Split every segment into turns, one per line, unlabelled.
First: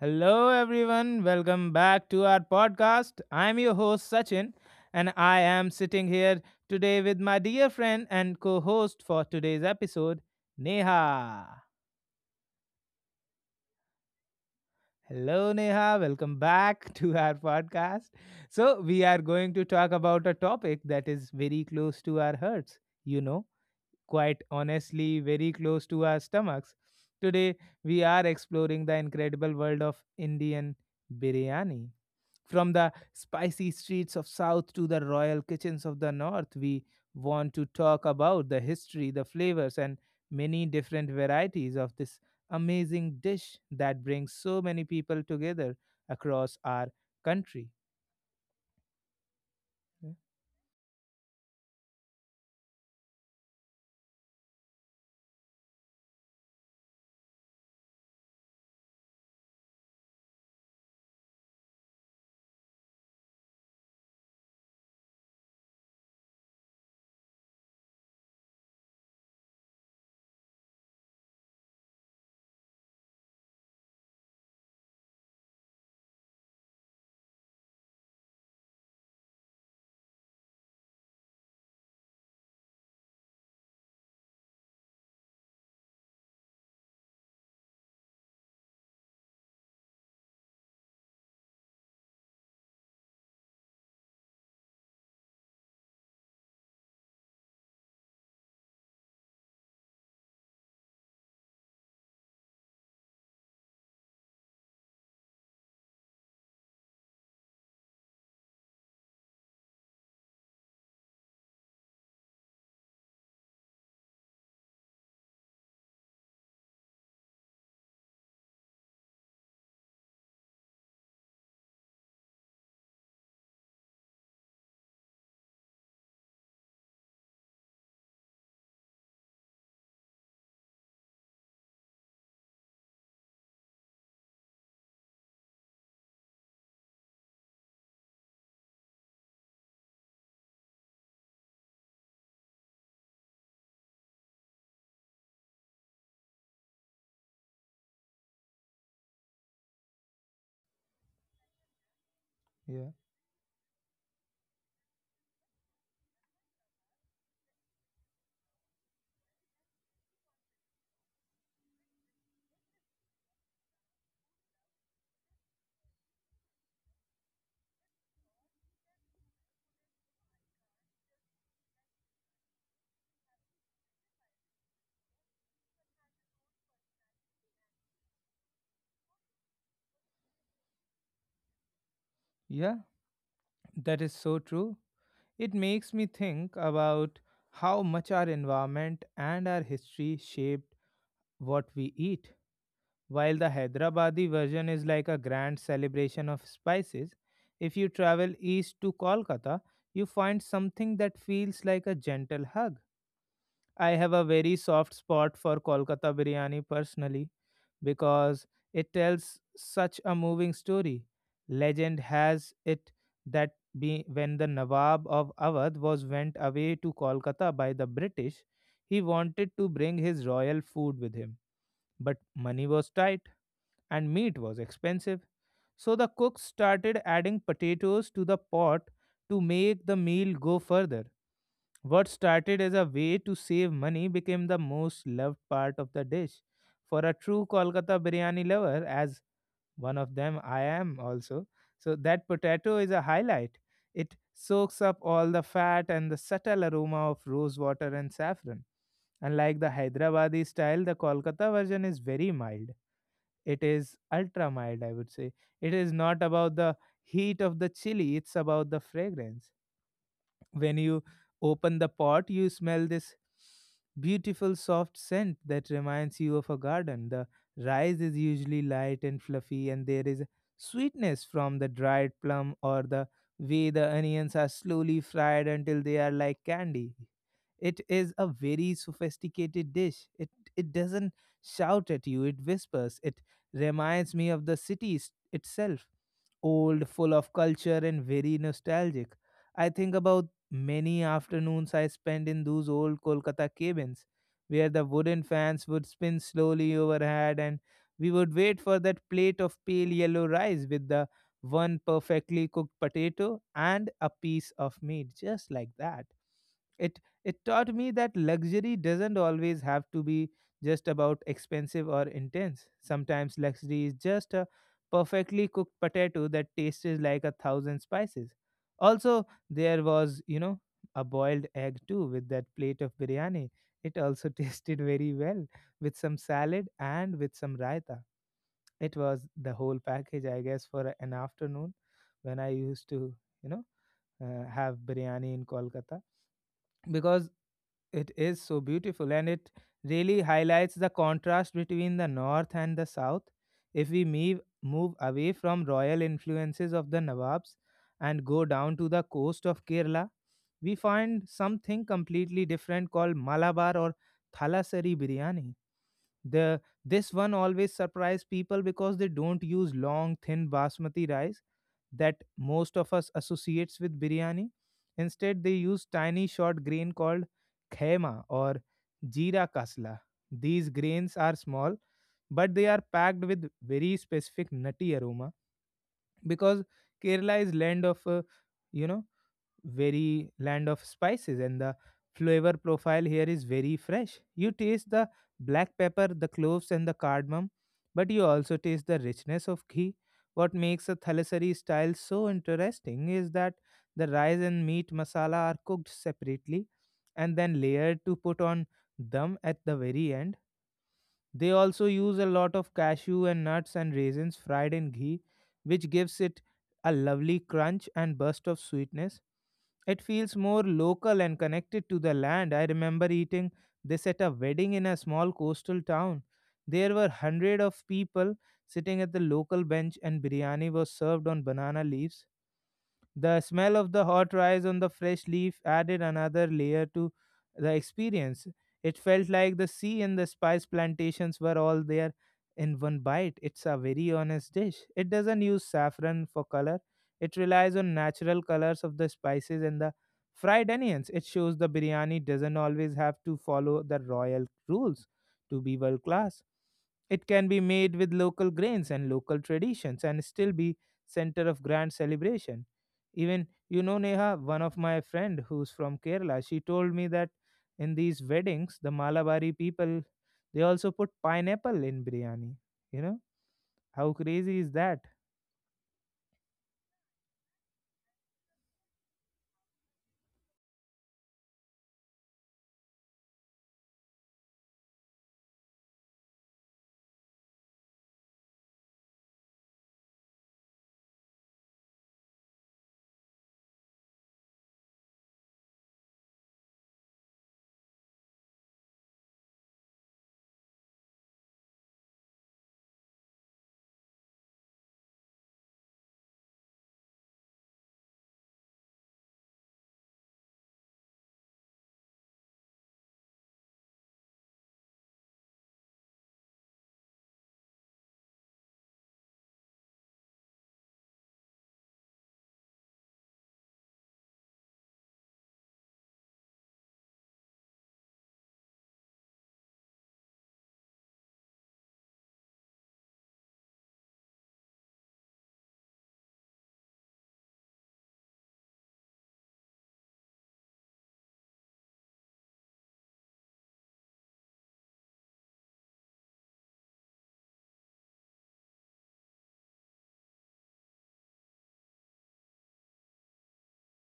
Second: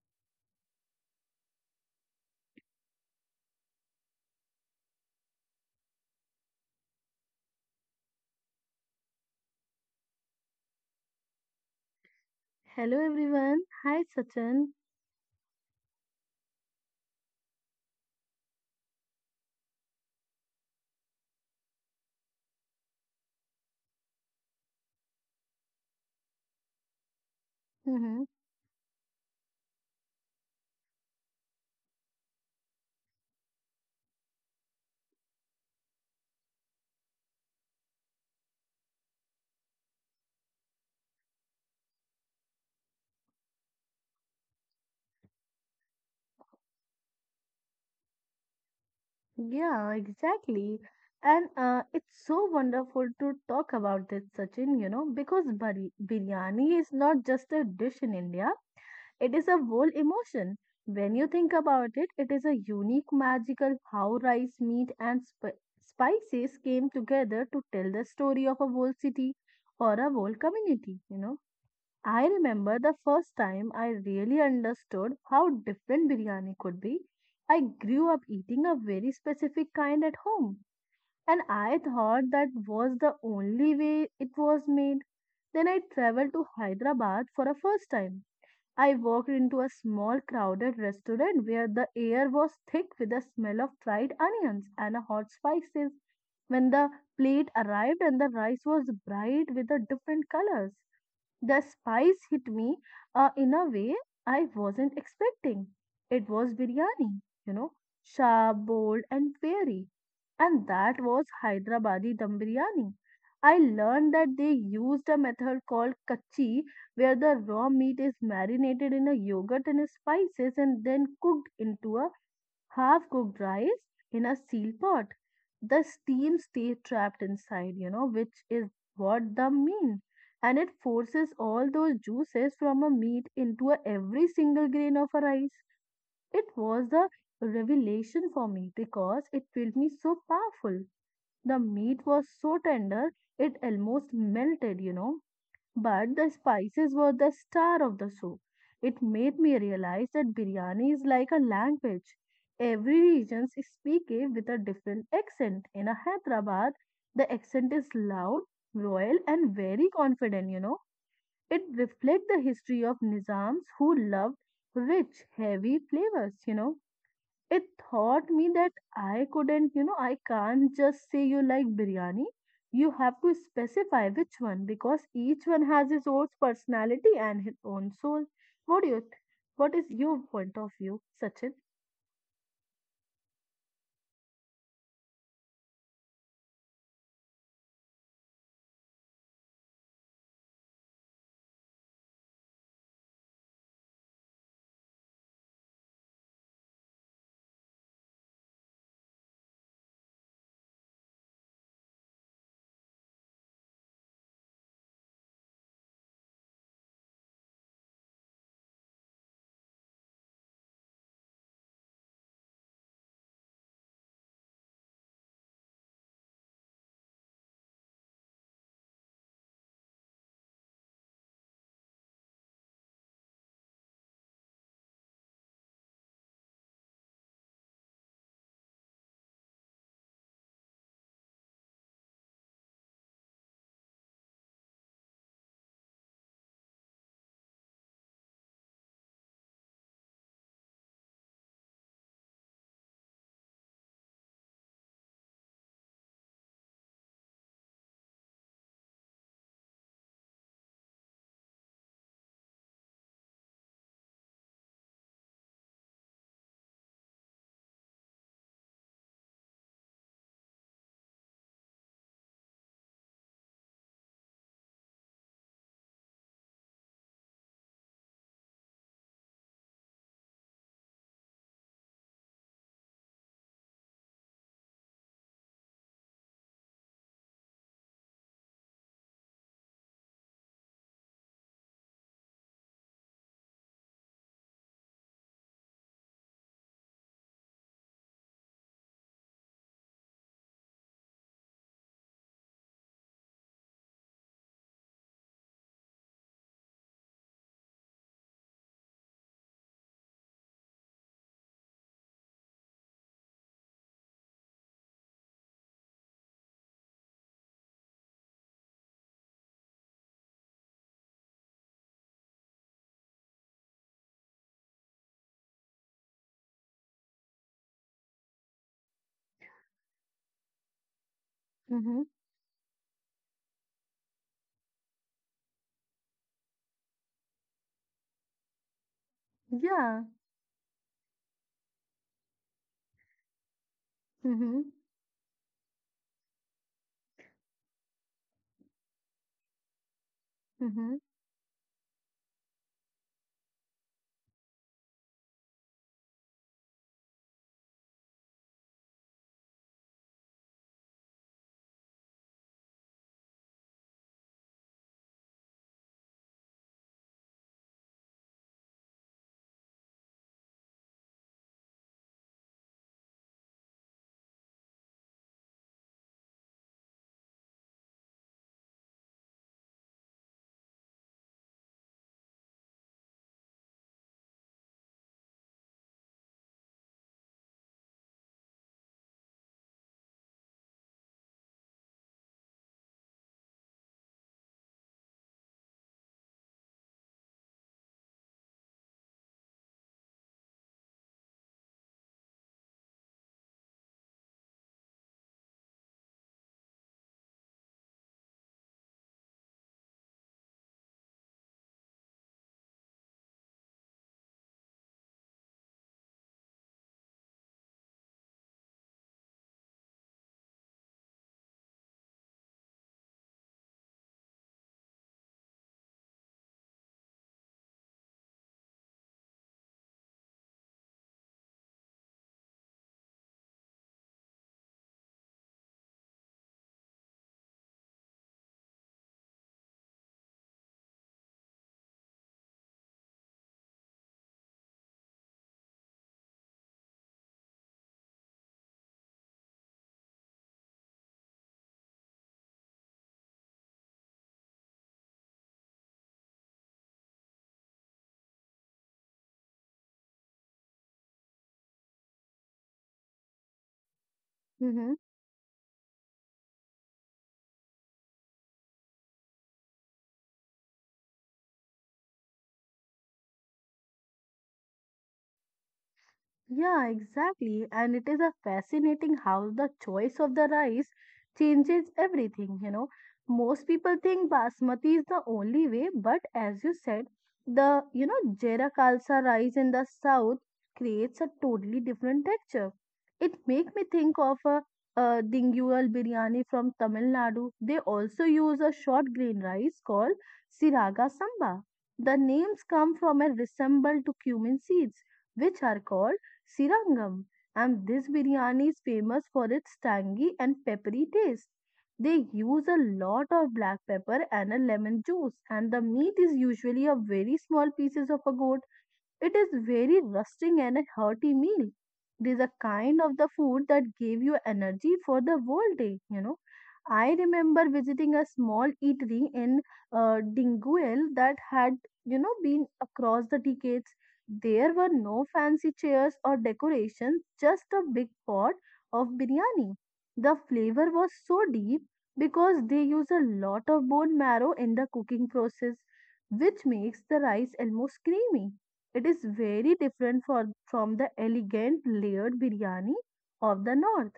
Hello, everyone. Welcome back to our podcast. I'm your host, Sachin, and I am sitting here today with my dear friend and co host for today's episode, Neha.
Hello everyone. Hi Sachin.
Hello, Neha. Welcome back to our podcast. So, we are going to talk about a topic that is very close to our hearts, you know, quite honestly, very close to our stomachs. Today, we
hmm
are exploring the incredible world of Indian biryani. From the spicy streets of South to the royal kitchens of the North, we want to talk about the history, the flavors, and many different varieties of this amazing dish that brings so many people together across our country.
Yeah,
Yeah,
exactly. And it's so wonderful to talk about this, Sachin, you know, because biryani is not just a dish in India, it is a whole emotion. When you think about it, it is a unique, magical how rice, meat, and spices came together to tell the story of a whole city or a whole community, you know. I remember the first time I really understood how different biryani could be. I grew up eating a very specific kind at home, and I thought that was the only way it was made. Then I traveled to Hyderabad for a first time. I walked into a small crowded restaurant where the air was thick with the smell of fried onions and hot spices. When the plate arrived and the rice was bright with the different colors, the spice hit me in a way I wasn't expecting. It was biryani, you know, sharp, bold, and fiery. And that was Hyderabadi dum biryani. I learned that they used a method called kachi, where the raw meat is marinated in a yogurt and spices and then cooked into a half cooked rice in a steel pot. The steam stays trapped inside, you know, which is what the mean. And it forces all those juices from a meat into a every single grain of a rice. It was the revelation for me because it felt me so powerful. The meat was so tender, it almost melted, you know, but the spices were the star of the show. It made me realize that biryani is like a language.
yeah,
Every region speaks it with a different accent. In a Hyderabad, the accent is loud, royal, and very confident, you know. It reflects the history of Nizams who loved rich, heavy flavors, you know it taught me that I couldn't, you know, I can't just say you like biryani. You have to specify which one because each one has its own personality and his own soul. What do you th- what is your point of view, Sachin?
yeah, that is so true. It makes me think about how much our environment and our history shaped what we eat. While the Hyderabadi version is like a grand celebration of spices, if you travel east to Kolkata, you find something that feels like a gentle hug. I have a very soft spot for Kolkata biryani personally because it tells such a moving story. Legend has it that when the Nawab of Awadh was went away to Kolkata by the British, he wanted to bring his royal food with him, but money was tight and meat was expensive. So the cook started adding potatoes to the pot to make the meal go further. What started as a way to save money became the most loved part of the dish. For a true Kolkata biryani lover, as one of them I am also, so that potato is a highlight. It soaks up all the fat and the subtle aroma of rose water and saffron. Unlike the Hyderabadi style, the Kolkata version is very mild. It is ultra mild, I would say. It is not about the heat of the chili, it's about the fragrance. When you open the pot, you smell this beautiful soft scent that reminds you of a garden. The rice is usually light and fluffy, and there is sweetness from the dried plum or the way the onions are slowly fried until they are like candy. It is a very sophisticated dish. It doesn't shout at you, it whispers. It reminds me of the city itself, old, full of culture, and very nostalgic. I think about many afternoons I spent in those old Kolkata cabins, where the wooden fans would spin slowly overhead, and we would wait for that plate of pale yellow rice with the one perfectly cooked potato and a piece of meat, just like that. It it taught me that luxury doesn't always have to be just about expensive or intense. Sometimes luxury is just a perfectly cooked potato that tasted like a thousand spices. Also, there was, a boiled egg
Mm-hmm.
too with that plate of biryani. It also tasted very well with some salad and with some raita. It was the whole
Yeah.
package, I guess, for an afternoon when I used to, you know,
Mm-hmm.
have biryani in Kolkata because it is so beautiful and it really highlights the
Mm-hmm.
contrast between the north and the south. If we move away from royal influences of the nawabs and go down to the coast of Kerala, we find something completely different called Malabar or Thalassery biryani. The this one always surprise people because they don't use long thin basmati rice that most of us associates with biryani. Instead, they use tiny short grain called khema or jeera kasla. These grains are small, but they are packed with very specific nutty aroma because Kerala is land of you know very land of spices, and the flavor profile here is very fresh. You taste the black pepper, the cloves, and the cardamom, but you also taste the richness of ghee. What makes a Thalassery style so interesting is that the rice and meat masala are cooked separately and then layered to put on dum at the very end. They also use a lot of cashew and nuts and raisins fried in ghee, which gives it a lovely crunch and burst of sweetness. It feels more local and connected to the land. I remember eating this at a wedding in a small coastal town. There were hundred of people sitting at the local bench, and biryani was served on banana leaves. The smell of the hot rice on the fresh leaf added another layer to the experience. It felt like the sea and the spice plantations were all there in one bite. It's a very honest dish. It doesn't use saffron for color, it relies on natural colors of the spices and the fried onions. It shows the biryani doesn't always have to follow the royal rules to be world class. It can be made with local grains and local traditions and still be center of grand celebration. Even, Neha, one of
Mm-hmm.
my friend who's from Kerala, she told me that in these weddings the Malabari people, they also put pineapple in biryani, you know how crazy is that?
Yeah, exactly. And it is a fascinating how the choice of the rice changes everything, you know. Most people think basmati is the only way, but as you said, the, you know, Jera Khalsa rice in the south creates a totally different texture. It make me think of a Dingual biryani from Tamil Nadu. They also use a short grain rice called Siraga Samba. The names come from a resemble to cumin seeds, which are called Sirangam, and this biryani is famous for its tangy and peppery taste. They use a lot of black pepper and a lemon juice, and the meat is usually a very small pieces of a goat. It is very rusting and a hearty meal. It is a kind of the food that gave you energy for the whole day, you know. I remember visiting a small eatery in Dinguel that had, you know, been across the decades. There were no fancy chairs or decorations, just a big pot of biryani. The flavor was so deep because they use a lot of bone marrow in the cooking process, which makes the rice almost creamy. It is very different from the elegant layered biryani of the north.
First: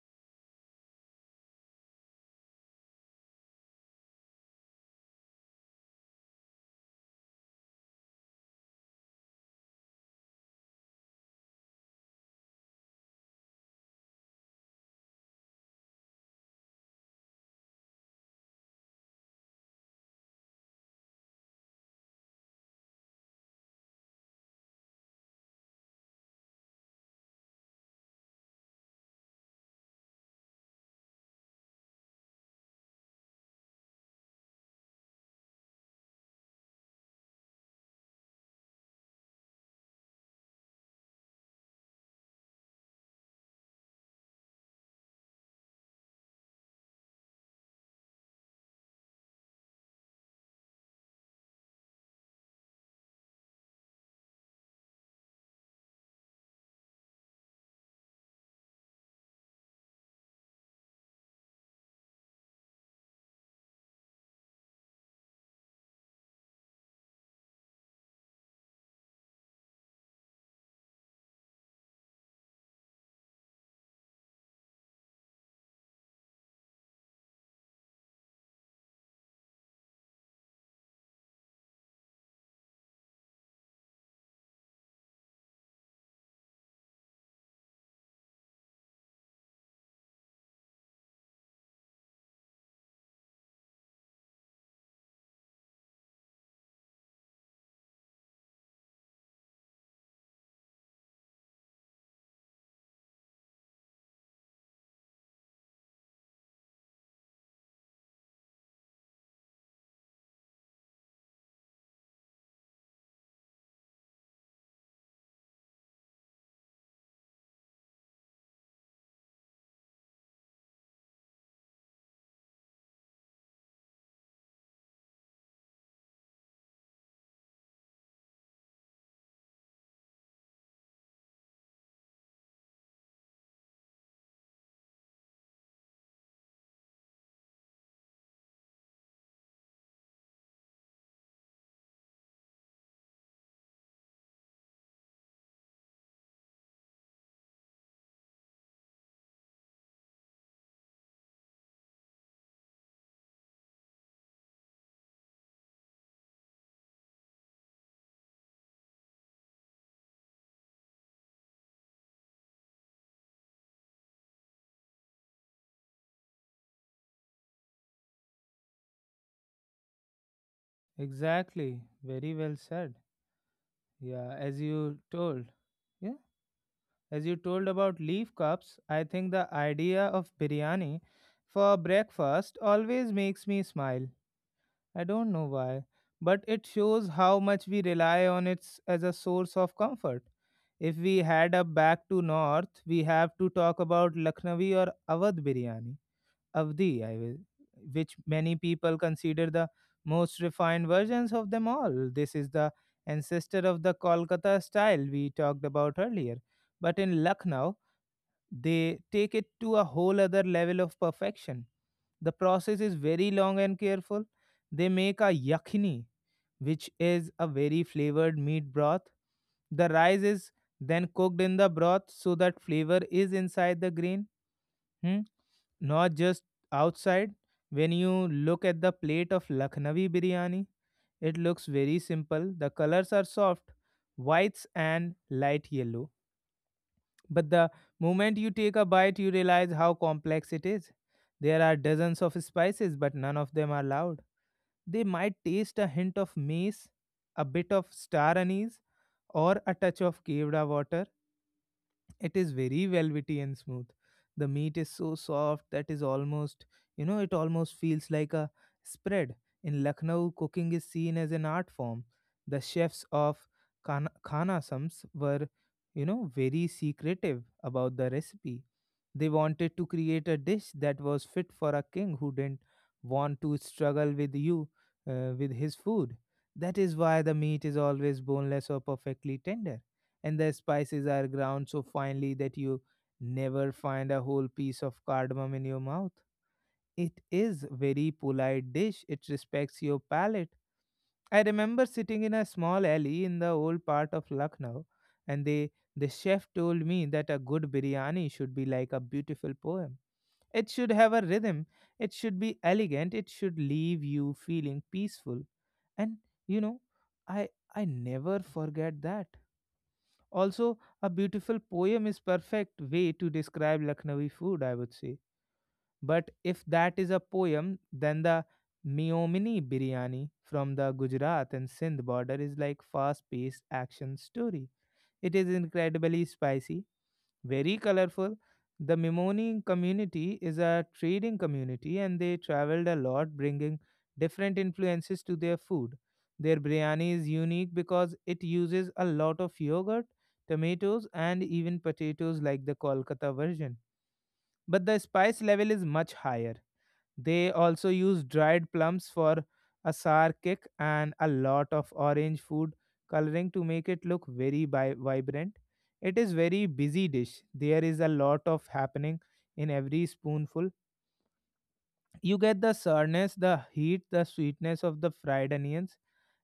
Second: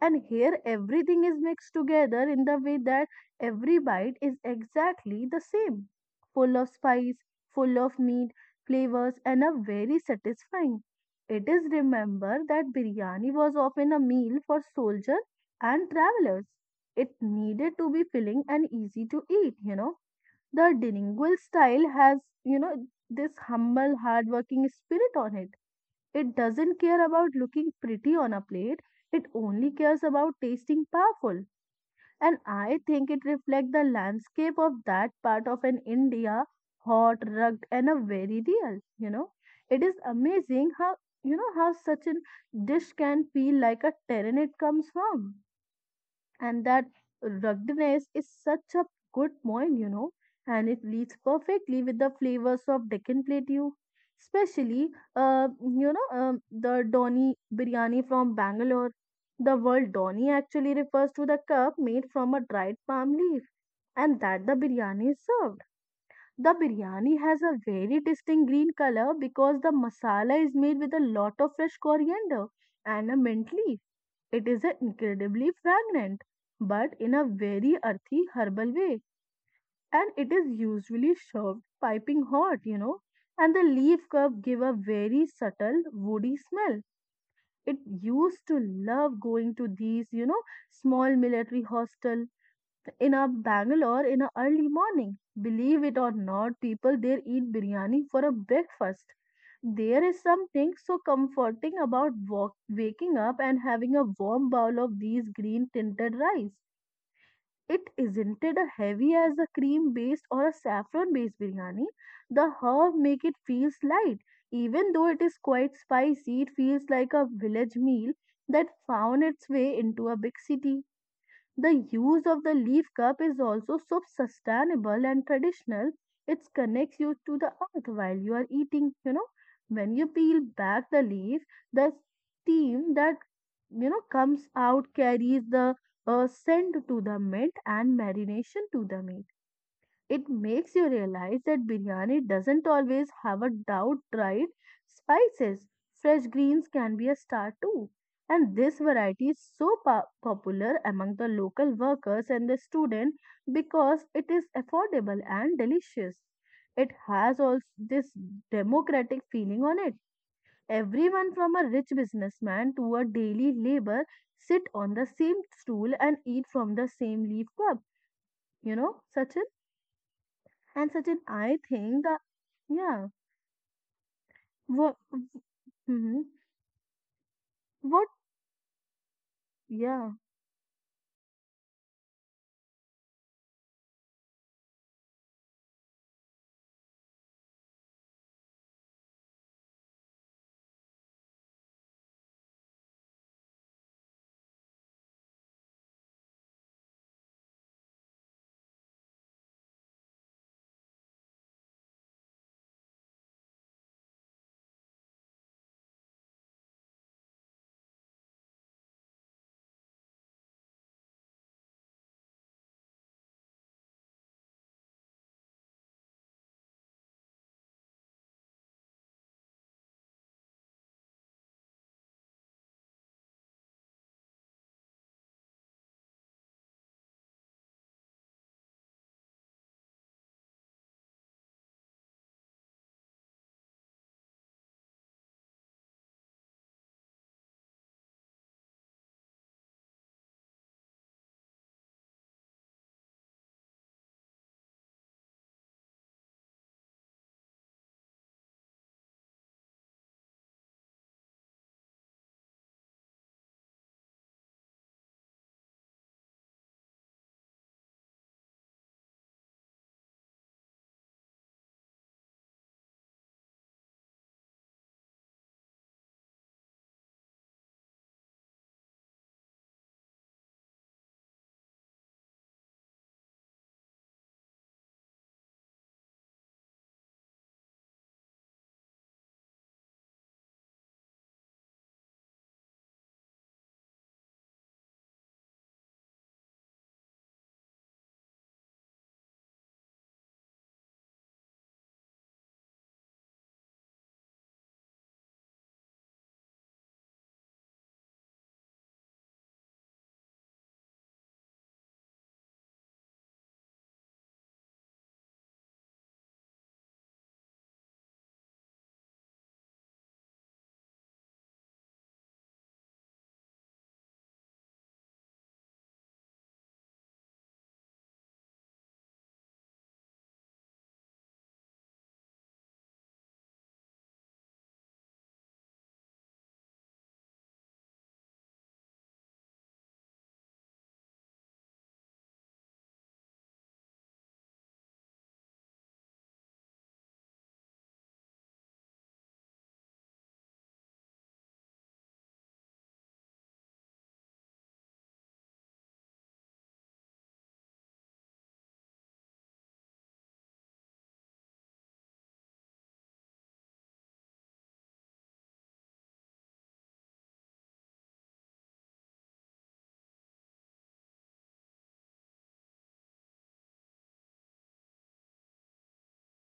And here everything is mixed together in the way that every bite is exactly the same, full of spice, full of meat, flavors, and a very satisfying. It is remember that biryani was often a meal for soldiers and travelers. It needed to be filling and easy to eat, you know the bilingual style has, you know, this humble hardworking spirit on it. It doesn't care about looking pretty on a plate, it only cares about tasting powerful. And I think it reflects the landscape of that part of an India, hot, rugged, and a very real, you know. It is amazing how, you know, how such a dish can feel like a terrain it comes from, and that ruggedness is such a good point, you know, and it leads perfectly with the flavors of Deccan Plateau, especially, uh, the Dhoni biryani from Bangalore. The word Dhoni actually refers to the cup made from a dried palm leaf, and that the biryani is served. The biryani has a very distinct green color because the masala is made with a lot of fresh coriander and a mint leaf. It is a incredibly fragrant, but in a very earthy herbal way, and it is usually served piping hot, you know. And the leaf curve give a very subtle woody smell. It used to love going to these, you know, small military hostel in a Bangalore in a early morning. Believe it or not, people there eat biryani for a breakfast. There is something so comforting about waking up and having a warm bowl of these green tinted rice. It isn't it a heavy as a cream based or a saffron based biryani. The herb make it feels light. Even though it is quite spicy, it feels like a village meal that found its way into a big city. The use of the leaf cup is also so sustainable and traditional. It connects you to the earth while you are eating. You know, when you peel back the leaf, the steam that, you know, comes out carries the scent to the mint and marination to the meat. It makes you realize that biryani doesn't always have a doubt, right? Spices, fresh greens can be a star too. And this variety is so popular among the local workers and the student because it is affordable and delicious. It has all this democratic feeling on it. Everyone from a rich businessman to a daily laborer sit on the same stool and eat from the same leaf cup. You know, Sachin? And Sachin, I
Exactly,
think, that
very well said.
yeah,
Yeah,
what,
yeah
hmm
as you told about
what,
leaf cups, I think the idea
yeah,
of biryani for breakfast always makes me smile. I don't know why, but it shows how much we rely on it as a source of comfort. If we head up back to north, we have to talk about Lucknowi or Awadh biryani, Avdi, I will, which many people consider the most refined versions of them all. This is the ancestor of the Kolkata style we talked about earlier. But in Lucknow, they take it to a whole other level of perfection. The process is very long and careful. They make a yakhini, which is a very flavored meat broth. The rice is then cooked in the broth so that flavor is inside the grain, hmm, not just outside. When you look at the plate of Lucknowi biryani, it looks very simple. The colors are soft, whites and light yellow. But the moment you take a bite, you realize how complex it is. There are dozens of spices, but none of them are loud. They might taste a hint of mace, a bit of star anise, or a touch of caved water. It is very velvety and smooth. The meat is so soft that is almost, it almost feels like a spread. In Lucknow, cooking is seen as an art form. The chefs of Khanasams were, very secretive about the recipe. They wanted to create a dish that was fit for a king who didn't want to struggle with you with his food. That is why the meat is always boneless or perfectly tender, and the spices are ground so finely that you never find a whole piece of cardamom in your mouth. It is very polite dish. It respects your palate. I remember sitting in a small alley in the old part of Lucknow, and the chef told me that a good biryani should be like a beautiful poem. It should have a rhythm. It should be elegant. It should leave you feeling peaceful. And, you know, I I never forget that. Also, a beautiful poem is perfect way to describe Lucknowi food, I would say. But if that is a poem, then the Miomini biryani from the Gujarat and Sindh border is like fast-paced action story. It is incredibly spicy, very colorful. The Mimoni community is a trading community and they traveled a lot, bringing different influences to their food. Their biryani is unique because it uses a lot of yogurt, tomatoes, and even potatoes like the Kolkata version. But the spice level is much higher. They also use dried plums for a sour kick and a lot of orange food coloring to make it look very vibrant. It is very busy dish. There is a lot of happening in every spoonful. You get the sourness, the heat, the sweetness of the fried onions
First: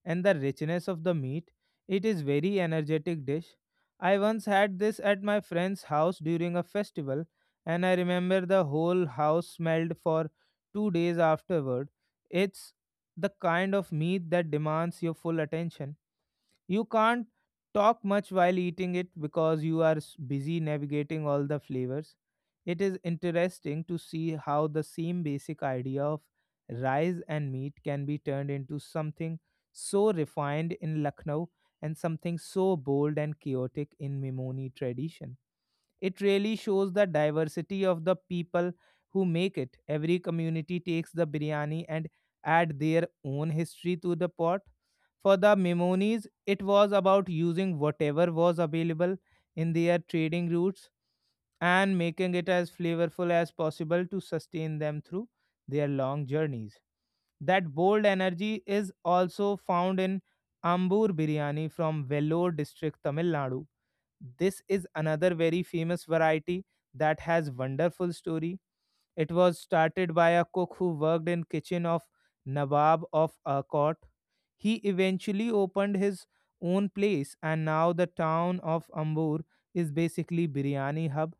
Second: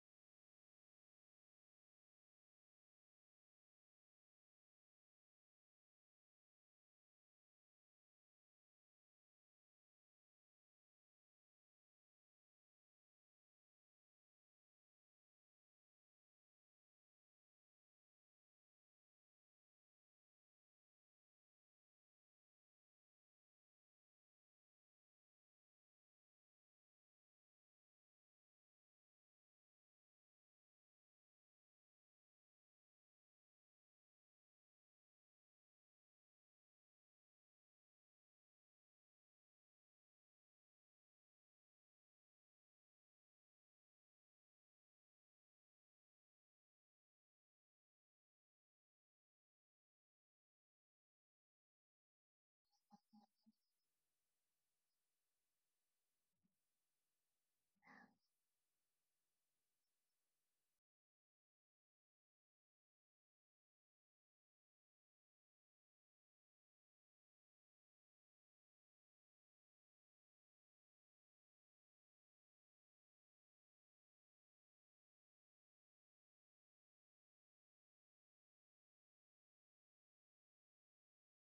and the richness of the meat. It is very energetic dish. I once had this at my friend's house during a festival and I remember the whole house smelled for 2 days afterward. It's the kind of meat that demands your full attention. You can't talk much while eating it because you are busy navigating all the flavors. It is interesting to see how the same basic idea of rice and meat can be turned into something so refined in Lucknow and something so bold and chaotic in Memoni tradition. It really shows the diversity of the people who make it. Every community takes the biryani and add their own history to the pot. For the Memonis, it was about using whatever was available in their trading routes and making it as flavorful as possible to sustain them through their long journeys. That bold energy is also found in Ambur biryani from Vellore district, Tamil Nadu. This is another very famous variety that has wonderful story. It was started by a cook who worked in kitchen of Nawab of Arcot. He eventually opened his own place, and now the town of Ambur is basically biryani hub.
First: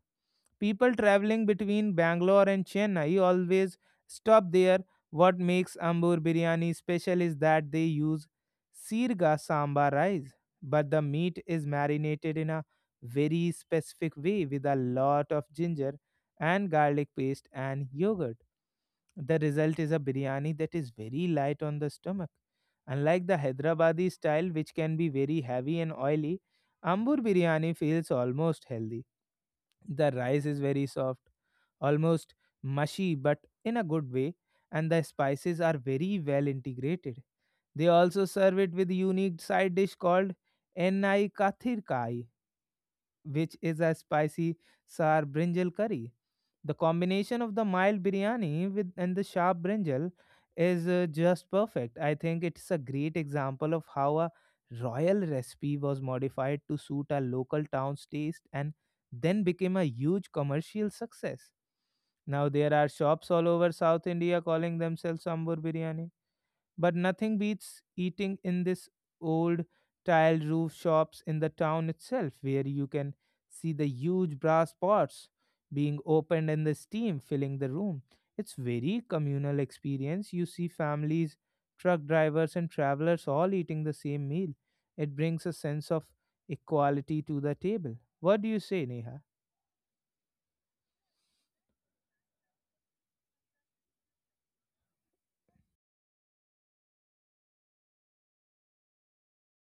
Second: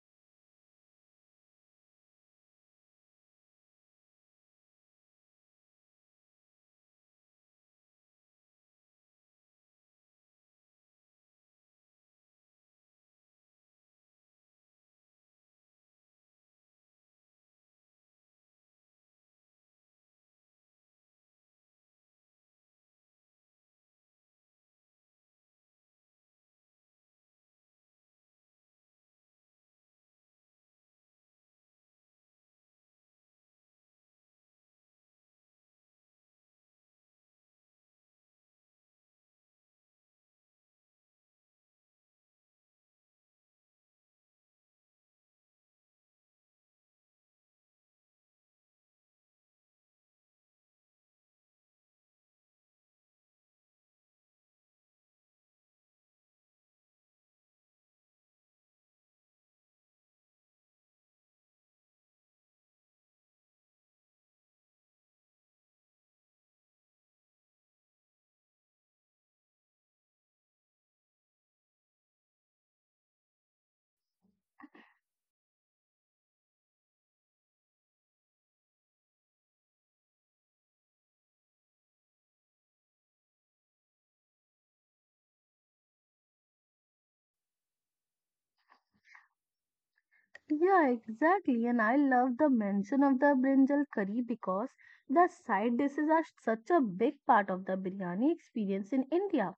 People traveling between Bangalore and Chennai always stop there. What makes Ambur biryani special is that they use sirga sambar rice, but the meat is marinated in a very specific way with a lot of ginger and garlic paste and yogurt. The result is a biryani that is very light on the stomach. Unlike the Hyderabadi style, which can be very heavy and oily, Ambur biryani feels almost healthy. The rice is very soft, almost mushy, but in a good way, and the spices are very well integrated. They also serve it with unique side dish called Enai Kathir Kai, which is a spicy sour brinjal curry. The combination of the mild biryani with and the sharp brinjal is just perfect. I think it's a great example of how a royal recipe was modified to suit a local town's taste and then became a huge commercial success. Now there are shops all over South India calling themselves Ambur Biryani, but nothing beats eating in this old tiled roof shops in the town itself, where you can see the huge brass pots being opened and the steam filling the room. It's very communal experience. You see families, truck drivers and travelers all eating the same meal. It brings a sense of equality to the table. What do you say, Neha?
yeah, exactly. And I love the mention of the brinjal curry because the side dishes are such a big part of the biryani experience in India.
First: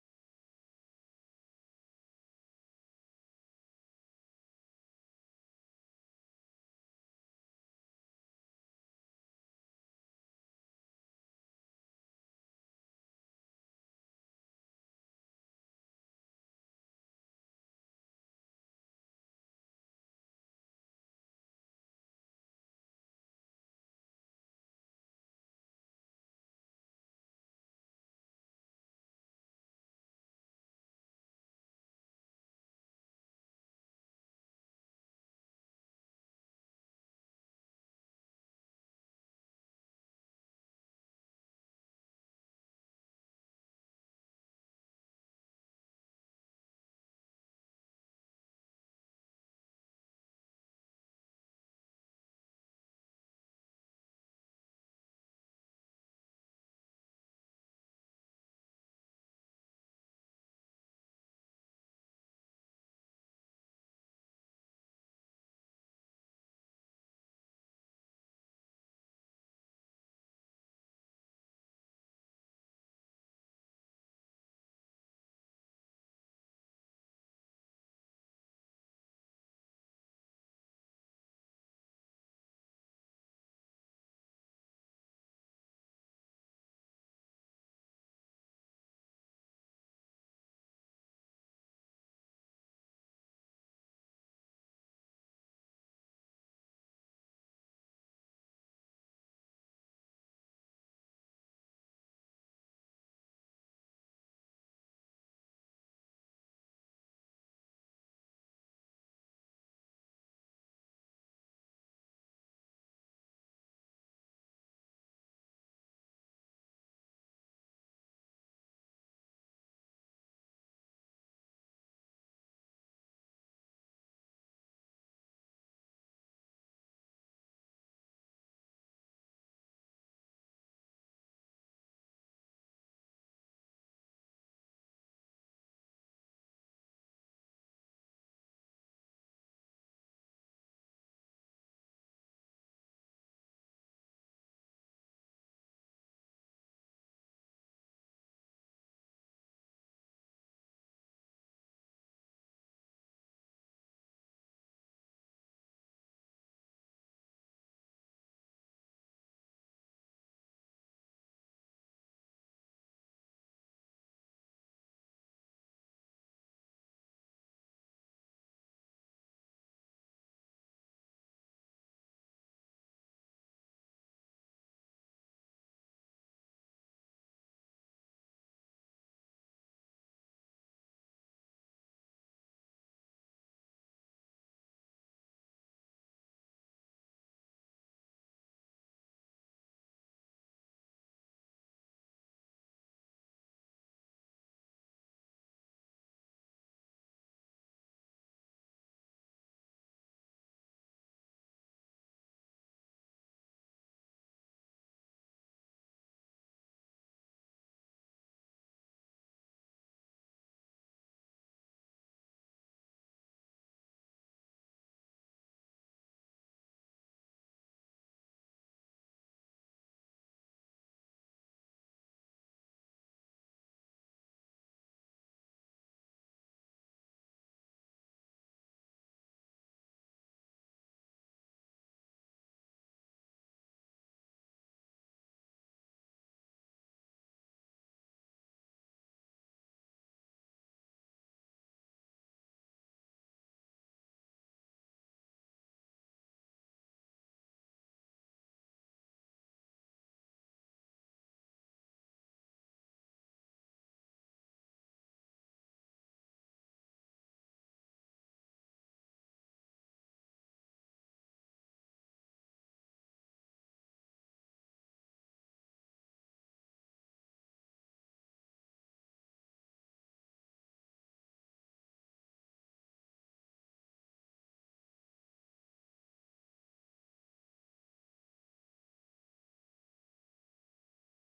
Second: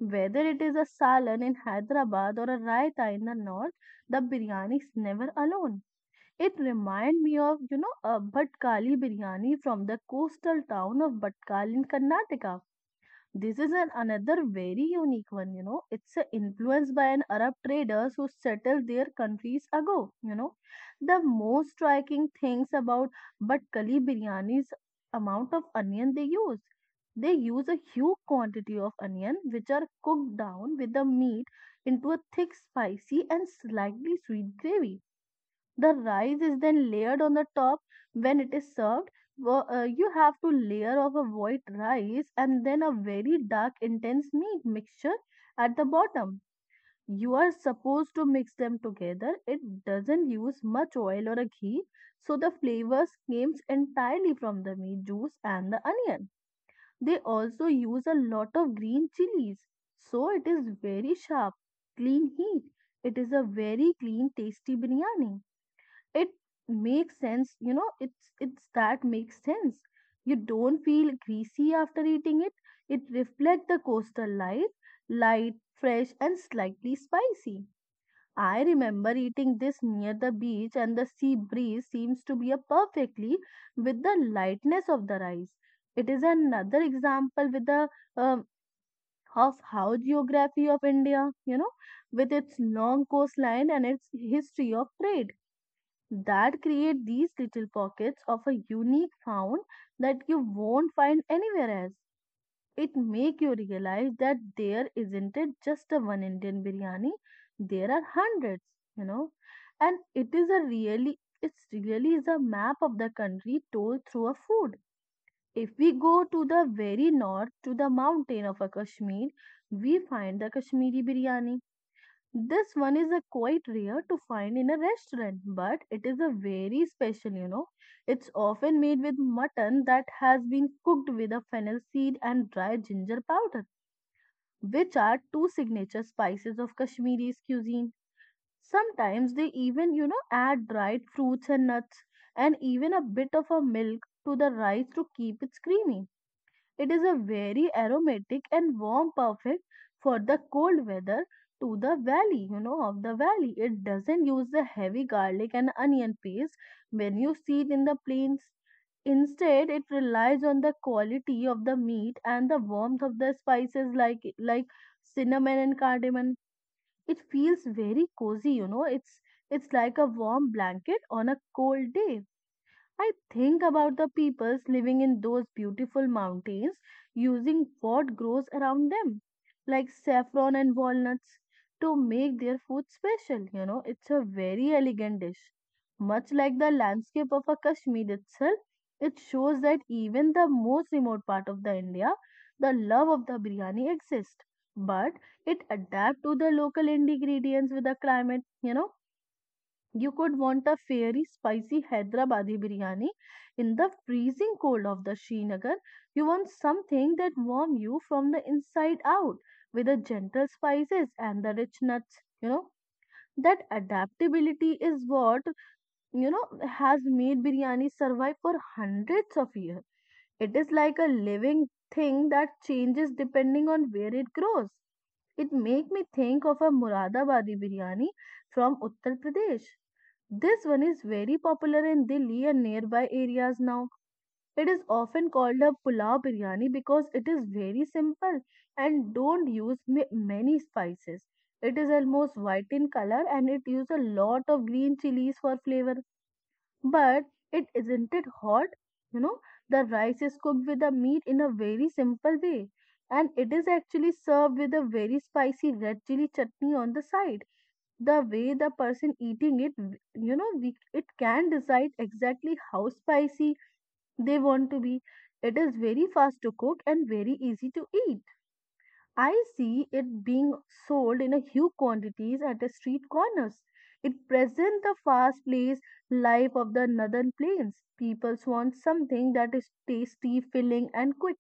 Whether it is a salad in Hyderabad or a raita in the north, the biryani is never alone. It reminds me of, you know, a Bhatkali biryani from the coastal town of Bhatkal in Karnataka. This is an another very unique one, you know. It's influenced by an Arab traders who settled their countries ago, you know. The most striking things about Batkali biryani is amount of onion they use. They use a huge quantity of onion which are cooked down with the meat into a thick, spicy and slightly sweet gravy. The rice is then layered on the top when it is served. You have to layer of a white rice and then a very dark intense meat mixture at the bottom. You are supposed to mix them together. It doesn't use much oil or a ghee, so the flavors comes entirely from the meat juice and the onion. They also use a lot of green chilies, so it is very sharp, clean heat. It is a very clean, tasty biryani. It makes sense, you know, it's that makes sense. You don't feel greasy after eating it. It reflects the coastal light, fresh and slightly spicy. I remember eating this near the beach and the sea breeze seems to be a perfectly with the lightness of the rice. It is another example with the um, of how geography of India, you know, with its long coastline and its history of trade, that create these little pockets of a unique sound that you won't find anywhere else. It make you realize that there isn't it just a one Indian biryani, there are hundreds, you know. And it is a really it's really is a map of the country told through a food. If we go to the very north to the mountain of a Kashmir, we find the Kashmiri biryani. This one is a quite rare to find in a restaurant, but it is a very special, you know. It's often made with mutton that has been cooked with a fennel seed and dried ginger powder, which are two signature spices of Kashmiri's cuisine. Sometimes they even, you know, add dried fruits and nuts and even a bit of a milk to the rice to keep it creamy. It is a very aromatic and warm, perfect for the cold weather to the valley, you know, of the valley. It doesn't use the heavy garlic and onion paste when you see it in the plains. Instead, it relies on the quality of the meat and the warmth of the spices like cinnamon and cardamom. It feels very cozy, you know. It's like a warm blanket on a cold day. I think about the peoples living in those beautiful mountains using what grows around them, like saffron and walnuts, to make their food special. You know, it's a very elegant dish. Much like the landscape of a Kashmir itself, it shows that even the most remote part of the India, the love of the biryani exists. But it adapts to the local ingredients with the climate, you know you could want a fiery, spicy Hyderabadi biryani in the freezing cold of the Srinagar. You want something that warms you from the inside out with the gentle spices and the rich nuts, you know. That adaptability is what, you know, has made biryani survive for hundreds of years. It is like a living thing that changes depending on where it grows. It make me think of a Muradabadi biryani from Uttar Pradesh. This one is very popular in Delhi and nearby areas now. It is often called a pulao biryani because it is very simple and don't use many spices. It is almost white in color and it uses a lot of green chilies for flavor but it isn't it hot? You know, the rice is cooked with the meat in a very simple way, and it is actually served with a very spicy red chili chutney on the side. The way the person eating it, you know, we, it can decide exactly how spicy they want to be. It is very fast to cook and very easy to eat. I see it being sold in a huge quantities at the street corners. It presents the fast-paced life of the northern plains. People want something that is tasty, filling, and quick.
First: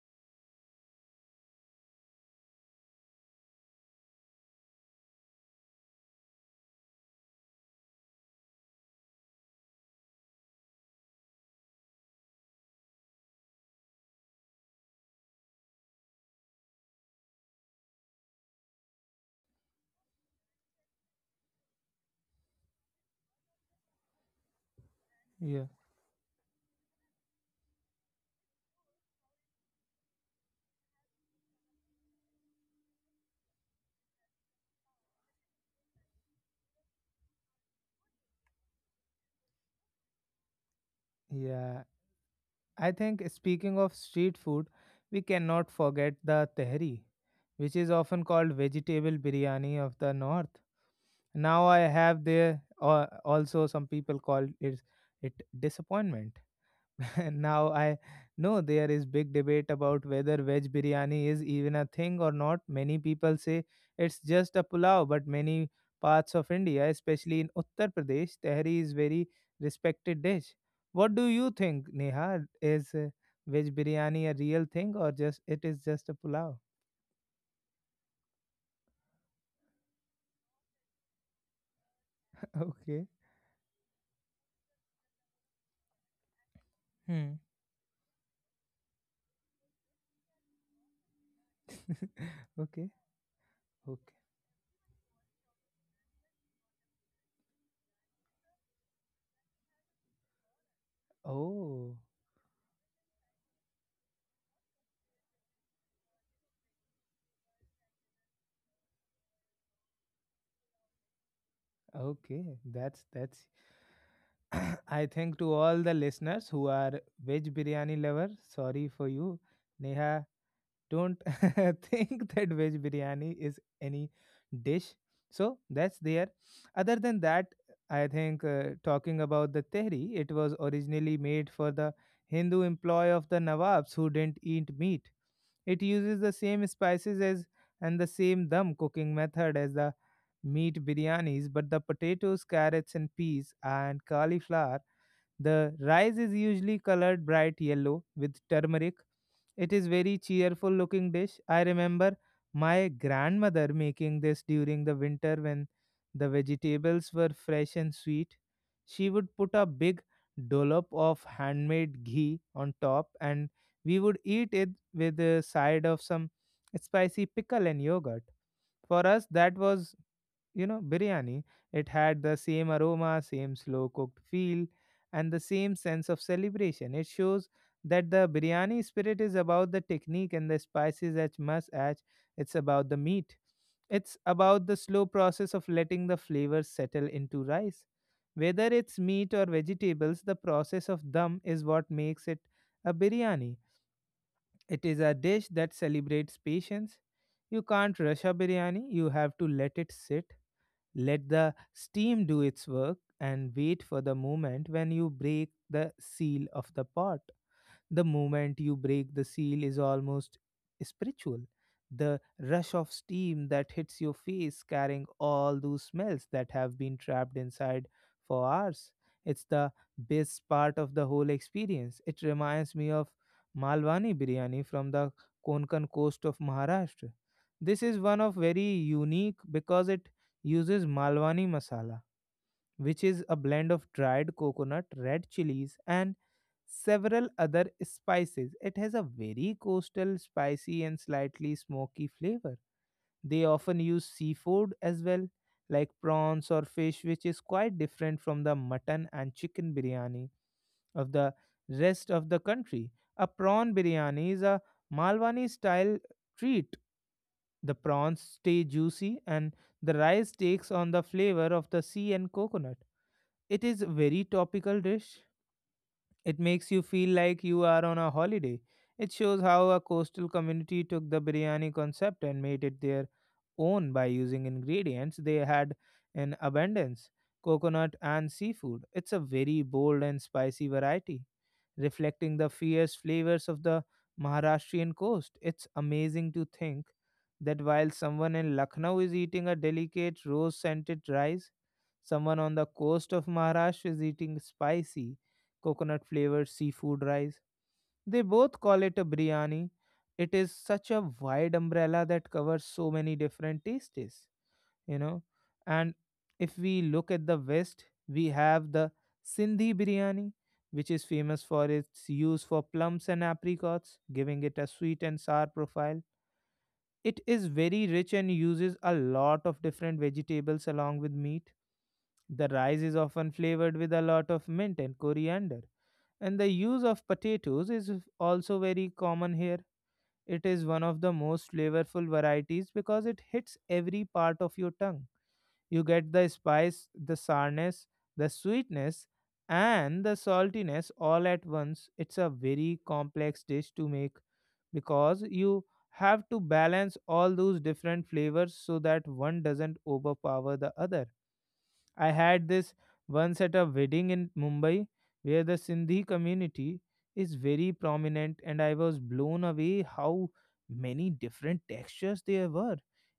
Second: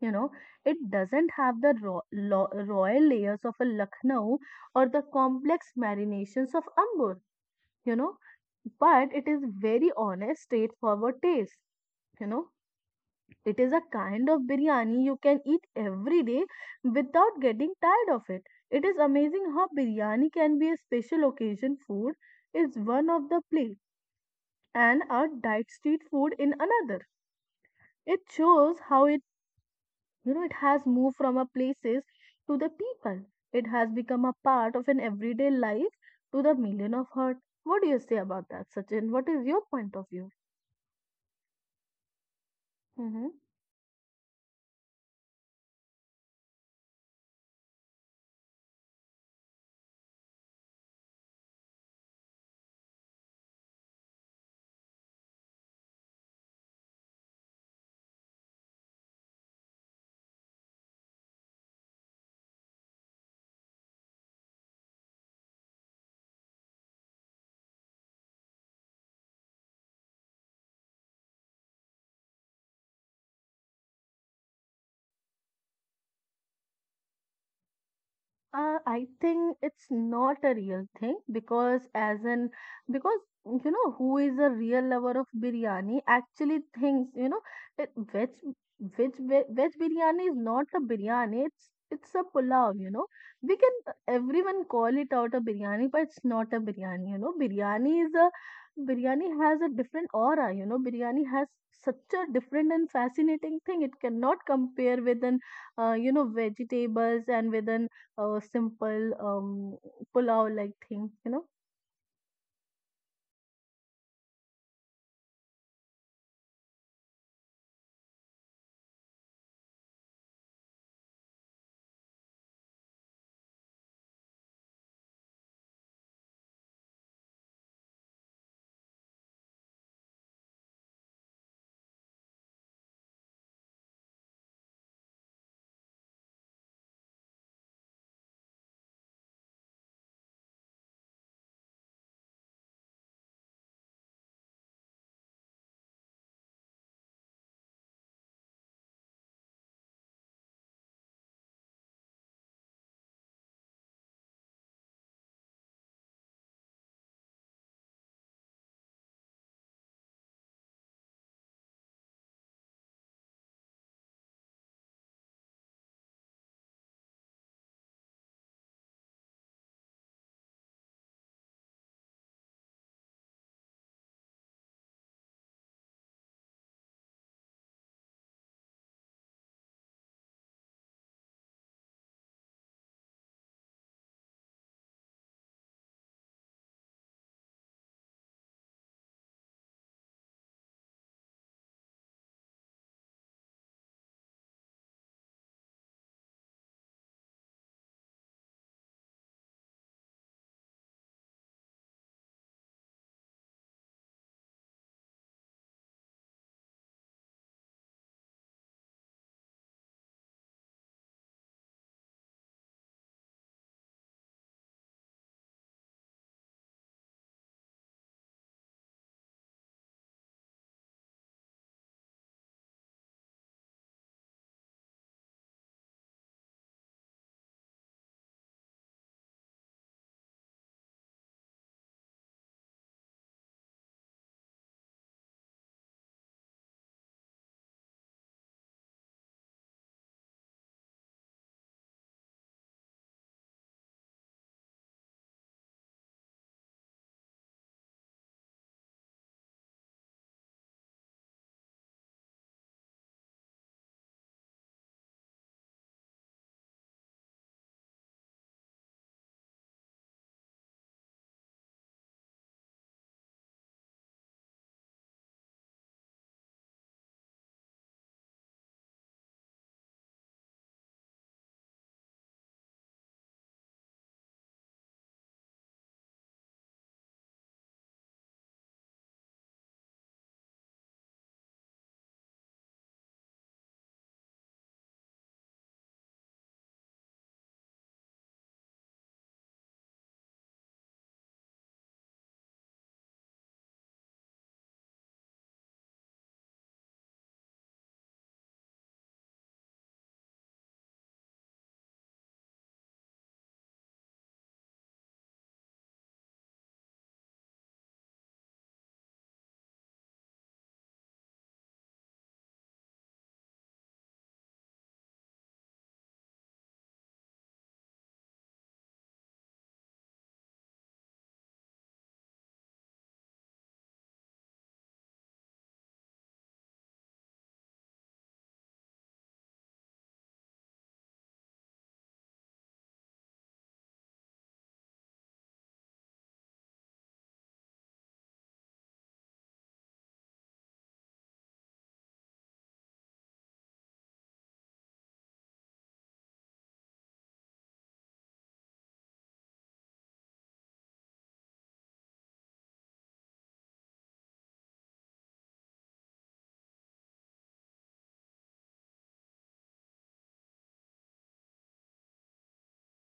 You know, it doesn't have the royal layers of a Lucknow or the complex marinations of Ambur. You know, but it is very honest, straightforward taste. You know, it is a kind of biryani you can eat every day without getting tired of it. It is amazing how biryani can be a special occasion food is one of the plate and a
Yeah.
diet street food in another. It shows how it you know it has moved from a places to the people. It has become a part of an everyday life to the million of heart. What do you say about that, Sachin? What is your point of view?
Yeah, I think
Mm-hmm.
speaking of street food, we cannot forget the tehri, which is often called vegetable biryani of the north. Now I have there also some people call it it disappointment. And now I know there is big debate about whether veg biryani is even a thing or not. Many people say it's just a pulao, but many parts of India, especially in Uttar Pradesh, tehri is very respected dish. What do you think, Neha? Is veg biryani a real thing or just it is just a pulao?
I think it's not a real thing because as an
Okay.
because you know who is a real lover of biryani actually thinks you know
Hmm.
it, veg biryani is not a biryani it's a pulao,
Okay.
you know, we can
Okay.
everyone call it out a biryani but it's not a biryani, you know, biryani is a biryani has a different aura, you know, biryani has
Oh.
such a different and fascinating thing it cannot compare with an you know vegetables and with an a simple pulao-like thing, you know.
Okay. That's I think to all the listeners who are veg biryani lovers, sorry for you. Neha, don't think that veg biryani is any dish. So that's there. Other than that, I think talking about the tehri, it was originally made for the Hindu employee of the Nawabs who didn't eat meat. It uses the same spices as and the same dum cooking method as the meat biryanis, but the potatoes, carrots, and peas and cauliflower, the rice is usually colored bright yellow with turmeric. It is very cheerful looking dish. I remember my grandmother making this during the winter when the vegetables were fresh and sweet. She would put a big dollop of handmade ghee on top, and we would eat it with a side of some spicy pickle and yogurt. For us, that was, you know, biryani. It had the same aroma, same slow cooked feel, and the same sense of celebration. It shows that the biryani spirit is about the technique and the spices as much as it's about the meat. It's about the slow process of letting the flavors settle into rice. Whether it's meat or vegetables, the process of dum is what makes it a biryani. It is a dish that celebrates patience. You can't rush a biryani, you have to let it sit, let the steam do its work and wait for the moment when you break the seal of the pot. The moment you break the seal is almost spiritual. The rush of steam that hits your face, carrying all those smells that have been trapped inside for hours. It's the best part of the whole experience. It reminds me of Malwani biryani from the Konkan coast of Maharashtra. This is one of very unique because it uses Malwani masala, which is a blend of dried coconut, red chilies, and several other spices. It has a very coastal, spicy, and slightly smoky flavor. They often use seafood as well, like prawns or fish, which is quite different from the mutton and chicken biryani of the rest of the country. A prawn biryani is a Malwani style treat. The prawns stay juicy and the rice takes on the flavor of the sea and coconut. It is very topical dish. It makes you feel like you are on a holiday. It shows how a coastal community took the biryani concept and made it their own by using ingredients they had in abundance, coconut and seafood. It's a very bold and spicy variety reflecting the fierce flavors of the Maharashtrian coast. It's amazing to think that while someone in Lucknow is eating a delicate rose scented rice, someone on the coast of Maharashtra is eating spicy coconut flavored seafood rice. They both call it a biryani. It is such a wide umbrella that covers so many different tastes, you know. And if we look at the west, we have the sindhi biryani, which is famous for its use for plums and apricots, giving it a sweet and sour profile. It is very rich and uses a lot of different vegetables along with meat. The rice is often flavored with a lot of mint and coriander, and the use of potatoes is also very common here. It is one of the most flavorful varieties because it hits every part of your tongue. You get the spice, the sourness, the sweetness, and the saltiness all at once. It's a very complex dish to make because you have to balance all those different flavors so that one doesn't overpower the other. I had this once at a wedding in Mumbai where the Sindhi community is very prominent, and I was blown away how many different textures there were.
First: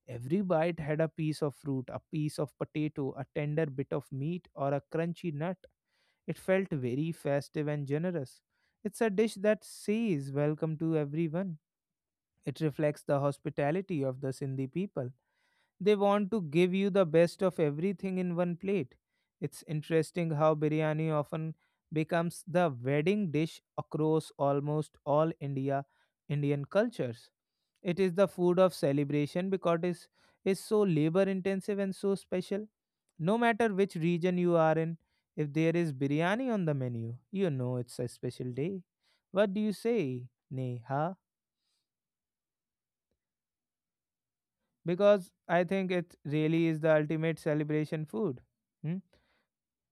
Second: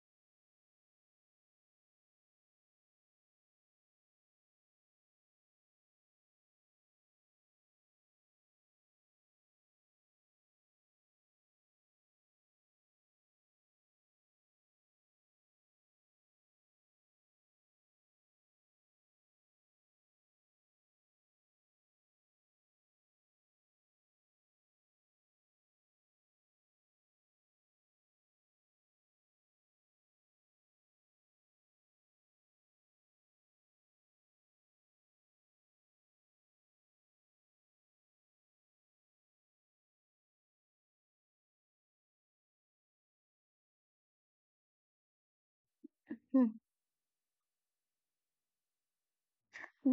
Every bite had a piece of fruit, a piece of potato, a tender bit of meat, or a crunchy nut. It felt very festive and generous. It's a dish that says welcome to everyone. It reflects the hospitality of the Sindhi people. They want to give you the best of everything in one plate. It's interesting how biryani often becomes the wedding dish across almost all India Indian cultures. It is the food of celebration because it is so labor intensive and so special. No matter which region you are in, if there is biryani on the menu, you know it's a special day. What do you say, Neha? Because I think it
Hmm.
really is the ultimate celebration food. Hmm?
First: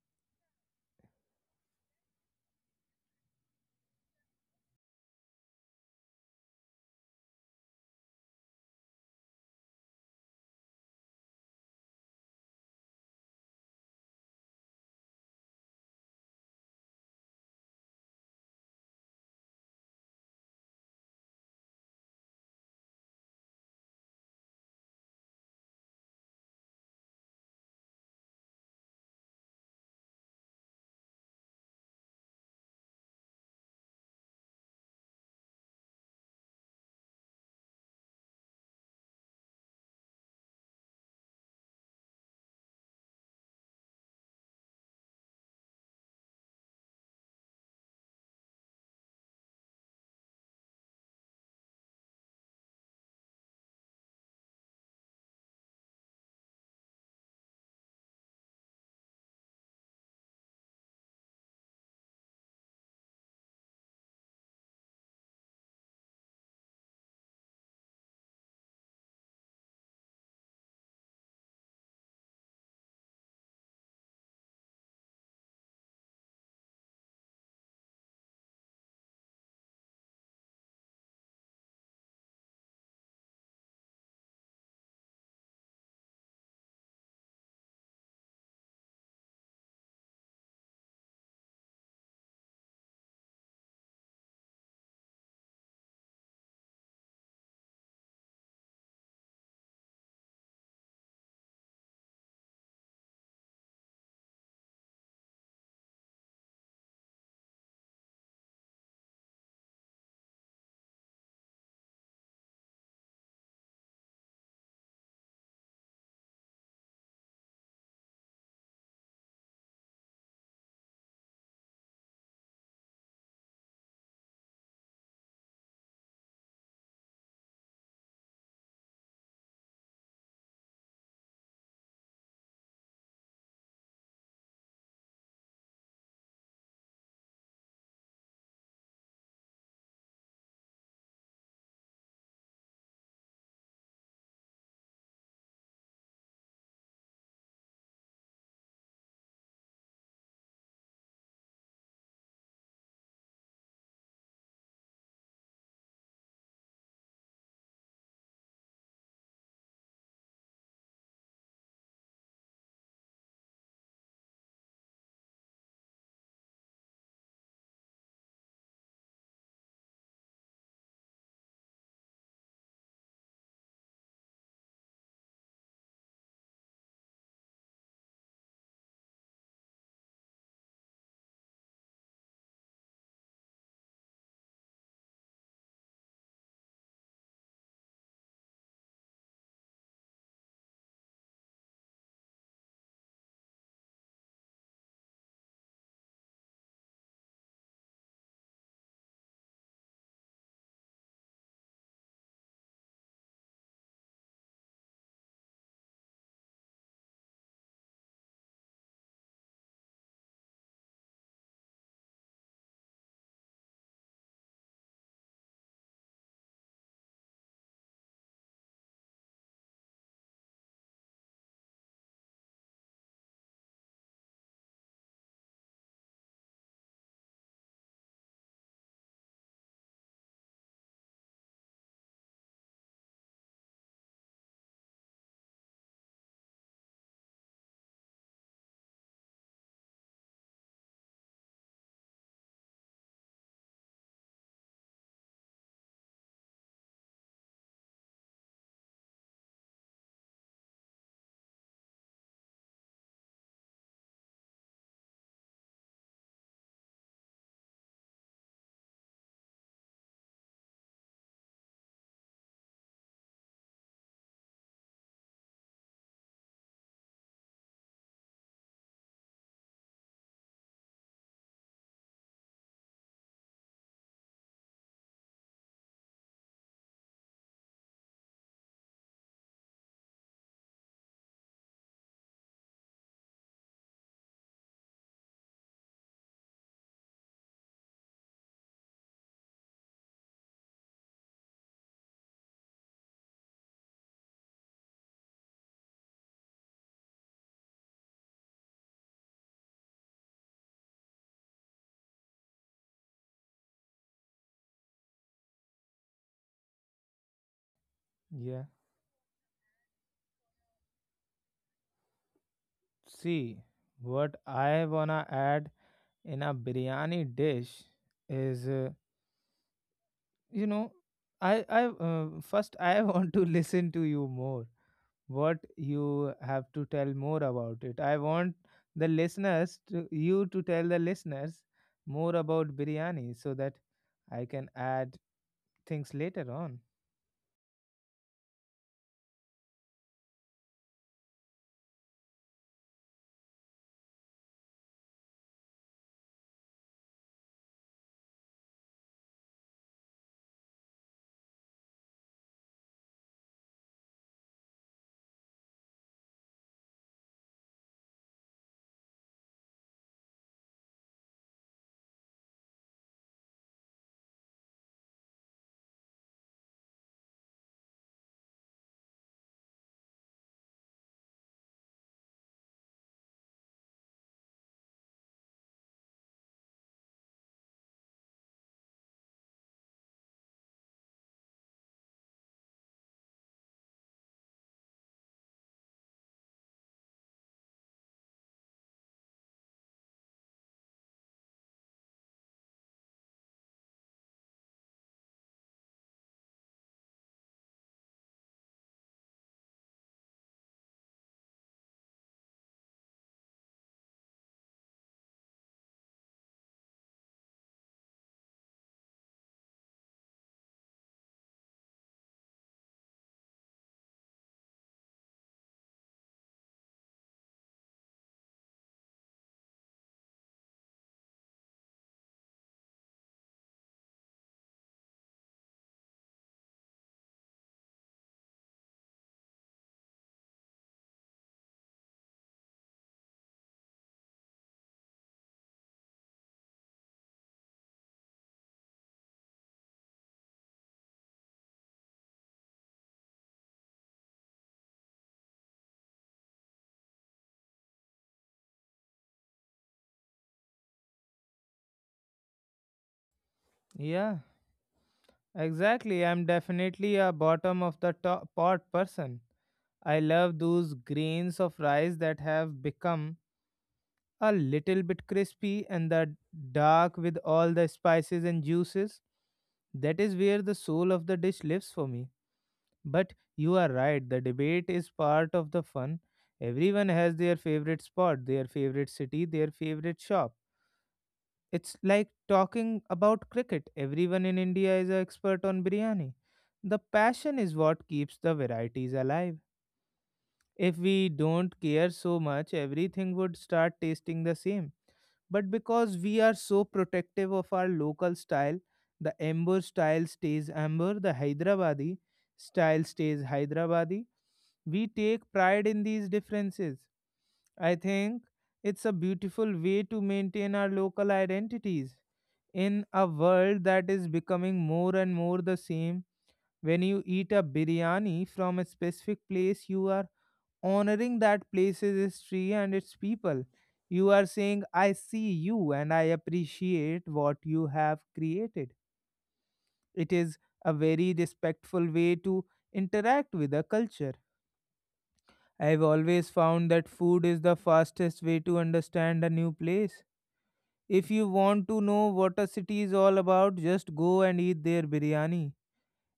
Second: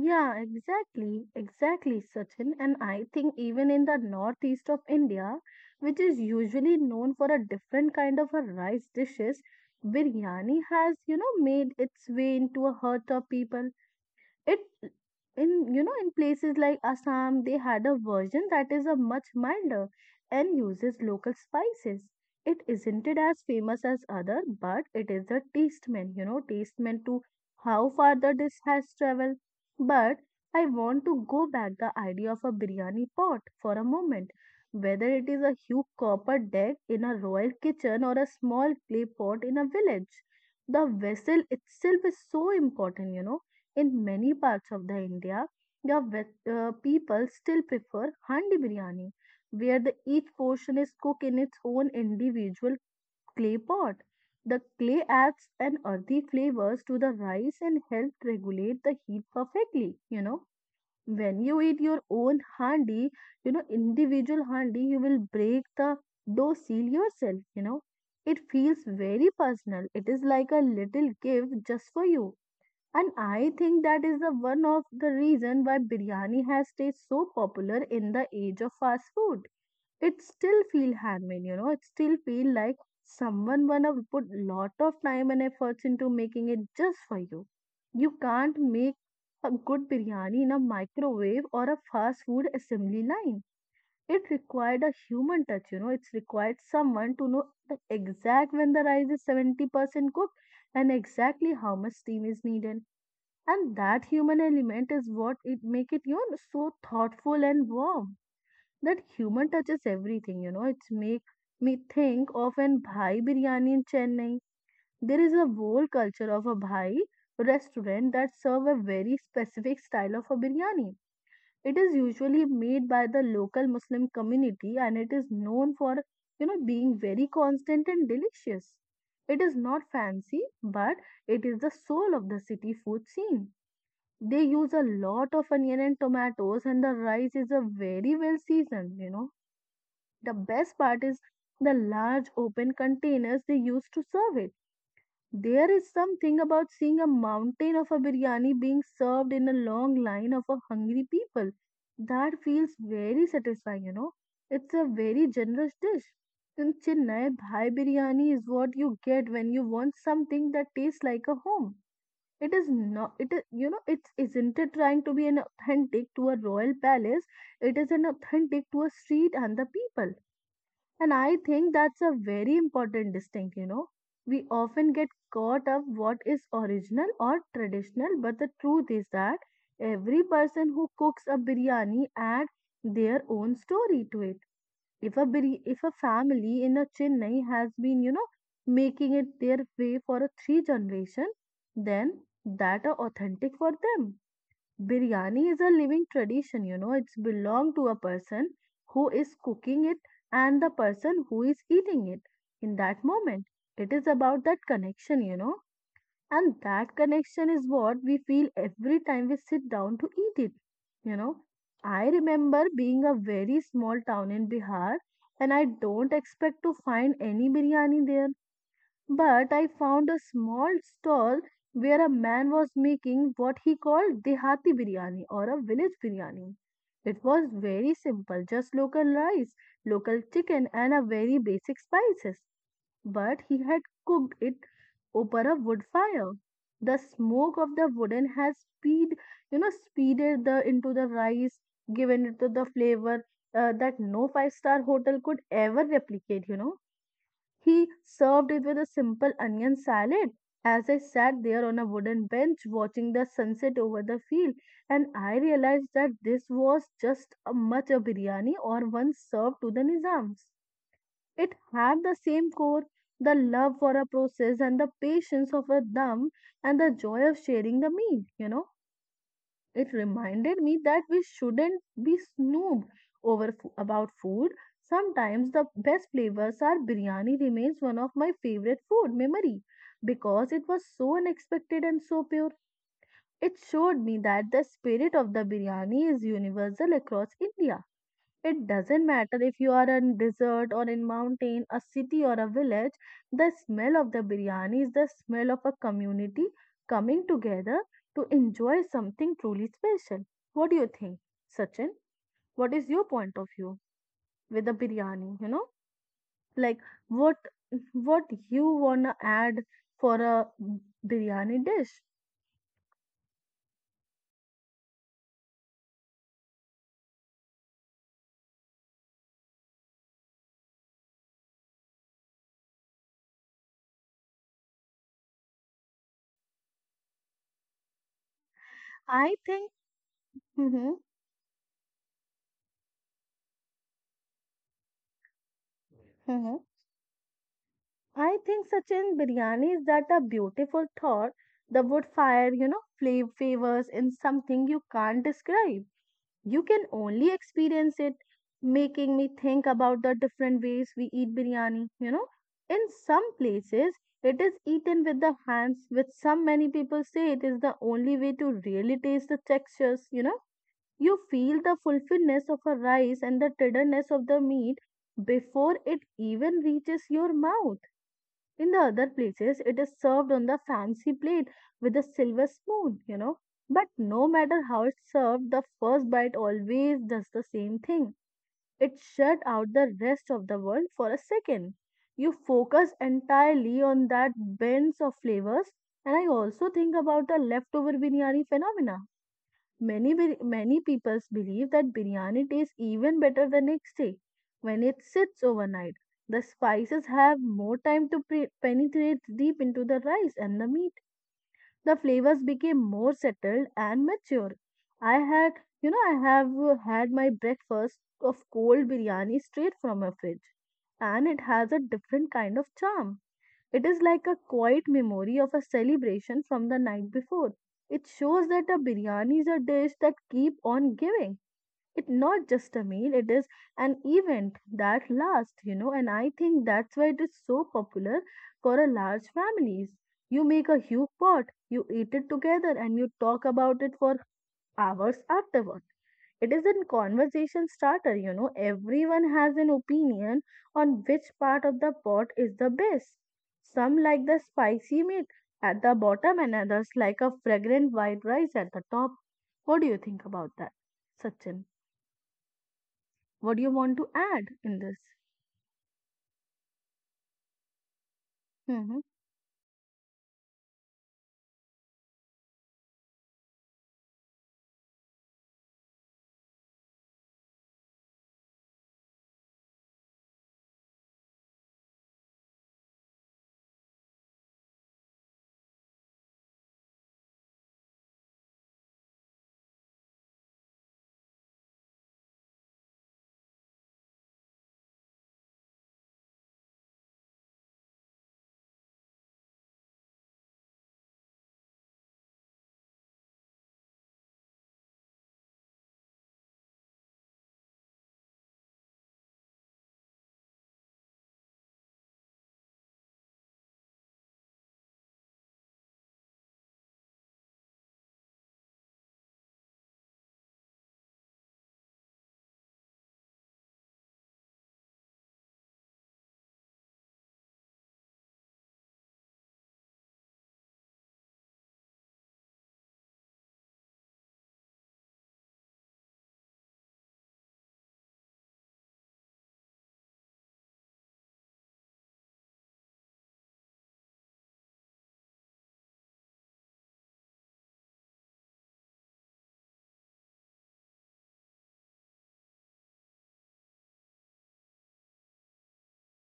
Yeah, exactly, exactly, Sachin. And I think even in the northeast of India, which is usually known for a different kind of a rice dishes, biryani has, you know, made its way into a heart of people. It in, you know, in places like Assam they had a version that is a much milder and uses local spices. It isn't it as famous as other, but it is a testament, you know, testament to how farther this has traveled. But I want to go back the idea of a biryani pot for a moment. Whether it is a huge copper deck in a royal kitchen or a small clay pot in a village, the vessel itself is so important, you know in many parts of the India, the people still prefer handi biryani, where the each portion is cooked in its own individual clay pot. The clay adds an earthy flavors to the rice and helps regulate the heat perfectly. You know, when you eat your own handi, you know individual handi, you will break the dough seal yourself. You know, it feels very personal. It is like a little gift just for you, and I think that is the one of the reason why biryani has stayed so popular in the age of fast food. It still feel handmade, you know. It still feel like someone wanna put lot of time and efforts into making it just for you. You can't make a good biryani in a microwave or a fast food assembly line. It required a human touch, you know. It's required someone to know the exact when the rice is 70% cooked and exactly how much steam is needed, and that human element is what it make it, you know, so thoughtful and warm. That human touches everything, you know, it's make me think of an bhai biryani in Chennai. There is a whole culture of a bhai restaurant that serve a very specific style of a biryani. It is usually made by the local Muslim community and it is known for, you know, being very constant and delicious. It is not fancy, but it is the soul of the city food scene. They use a lot of onion and tomatoes, and the rice is a very well seasoned, you know. The best part is the large open containers they use to serve it. There is something about seeing a mountain of a biryani being served in a long line of a hungry people. That feels very satisfying, you know. It's a very generous dish. In Chennai, Bhai biryani is what you get when you want something that tastes like a home. It is not, it is, you know, it's isn't it trying to be an authentic to a royal palace? It is an authentic to a street and the people. And I think that's a very important distinct, you know. We often get caught up what is original or traditional, but the truth is that every person who cooks a biryani add their own story to it. If a if a family in a Chennai has been, you know, making it their way for a 3 generation, then that are authentic for them. Biryani is a living tradition, you know. It's belong to a person who is cooking it and the person who is eating it in that moment. It is about that connection, you know. And that connection is what we feel every time we sit down to eat it. You know, I remember being a very small town in Bihar and I don't expect to find any biryani there. But I found a small stall where a man was making what he called Dehati biryani or a village biryani. It was very simple, just local rice, local chicken, and a very basic spices but he had cooked it over a wood fire. The smoke of the wooden has speed, you know, speeded the into the rice, given it to the flavor that no 5-star hotel could ever replicate. You know, he served it with a simple onion salad. As I sat there on a wooden bench watching the sunset over the field, and I realized that this was just a much a biryani or one served to the Nizams. It had the same core, the love for a process and the patience of a dumb and the joy of sharing the meal, you know. It reminded me that we shouldn't be snoop over about food. Sometimes the best flavors are biryani remains one of my favorite food memory because it was so unexpected and so pure. It showed me that the spirit of the biryani is universal across India. It doesn't matter if you are in desert or in mountain, a city or a village, the smell of the biryani is the smell of a community coming together to enjoy something truly special. What do you think, Sachin? What is your point of view with the biryani, you know? Like what what
Yeah.
you wanna add for a biryani dish?
See, what I wanna add in a biryani dish is, you know, I first I want to listen to you more. What you have to tell more about it. I want the
I think
listeners to you to tell
mm-hmm,
the listeners more about biryani so that I can add things later on.
I think Sachin biryani is that a beautiful thought. The wood fire, you know, flavor favors in something you can't describe. You can only experience it, making me think about the different ways we eat biryani. You know, in some places it is eaten with the hands, which some many people say it is the only way to really taste the textures. You know, you feel the fulfillness of a rice and the tenderness of the meat before it even reaches your mouth in the other places, it is served on the fancy plate with a silver spoon, you know. But no matter how it's served, the first bite always does the same thing. It shut out the rest of the world for a second. You focus entirely on that blend of flavors, and I also think about the leftover biryani phenomena. Many many peoples believe that biryani tastes even better the next day when it sits overnight. The spices have more time to penetrate deep into the rice and the meat. The flavors became more settled and mature. I had, you know, I have had my breakfast of cold biryani straight from a fridge, and it has a different kind of charm. It is like a quiet memory of a celebration from the night before. It shows that a biryani is a dish that keep on giving. It's not just a meal, it is an event that lasts, and I think that's why it is so popular for a large families. You make a huge pot, you eat it together and you talk about it for hours afterward. It is a conversation starter. Everyone has an opinion on which part of the pot is the best. Some like the spicy meat at the bottom, and others like a fragrant white rice at the top. What do you think about that, Sachin? What do you want to
Yeah,
add in this?
exactly. I'm definitely a bottom of the top pot
Mm-hmm.
person. I love those grains of rice that have become a little bit crispy and the dark with all the spices and juices. That is where the soul of the dish lives for me. But you are right, the debate is part of the fun. Everyone has their favorite spot, their favorite city, their favorite shop. It's like talking about cricket. Everyone in India is an expert on biryani. The passion is what keeps the varieties alive. If we don't care so much, everything would start tasting the same. But because we are so protective of our local style, the Amber style stays Amber, the Hyderabadi style stays Hyderabadi. We take pride in these differences. I think it's a beautiful way to maintain our local identities in a world that is becoming more and more the same. When you eat a biryani from a specific place, you are honoring that place's history and its people. You are saying, I see you and I appreciate what you have created. It is a very respectful way to interact with a culture. I have always found that food is the fastest way to understand a new place. If you want to know what a city is all about, just go and eat their biryani.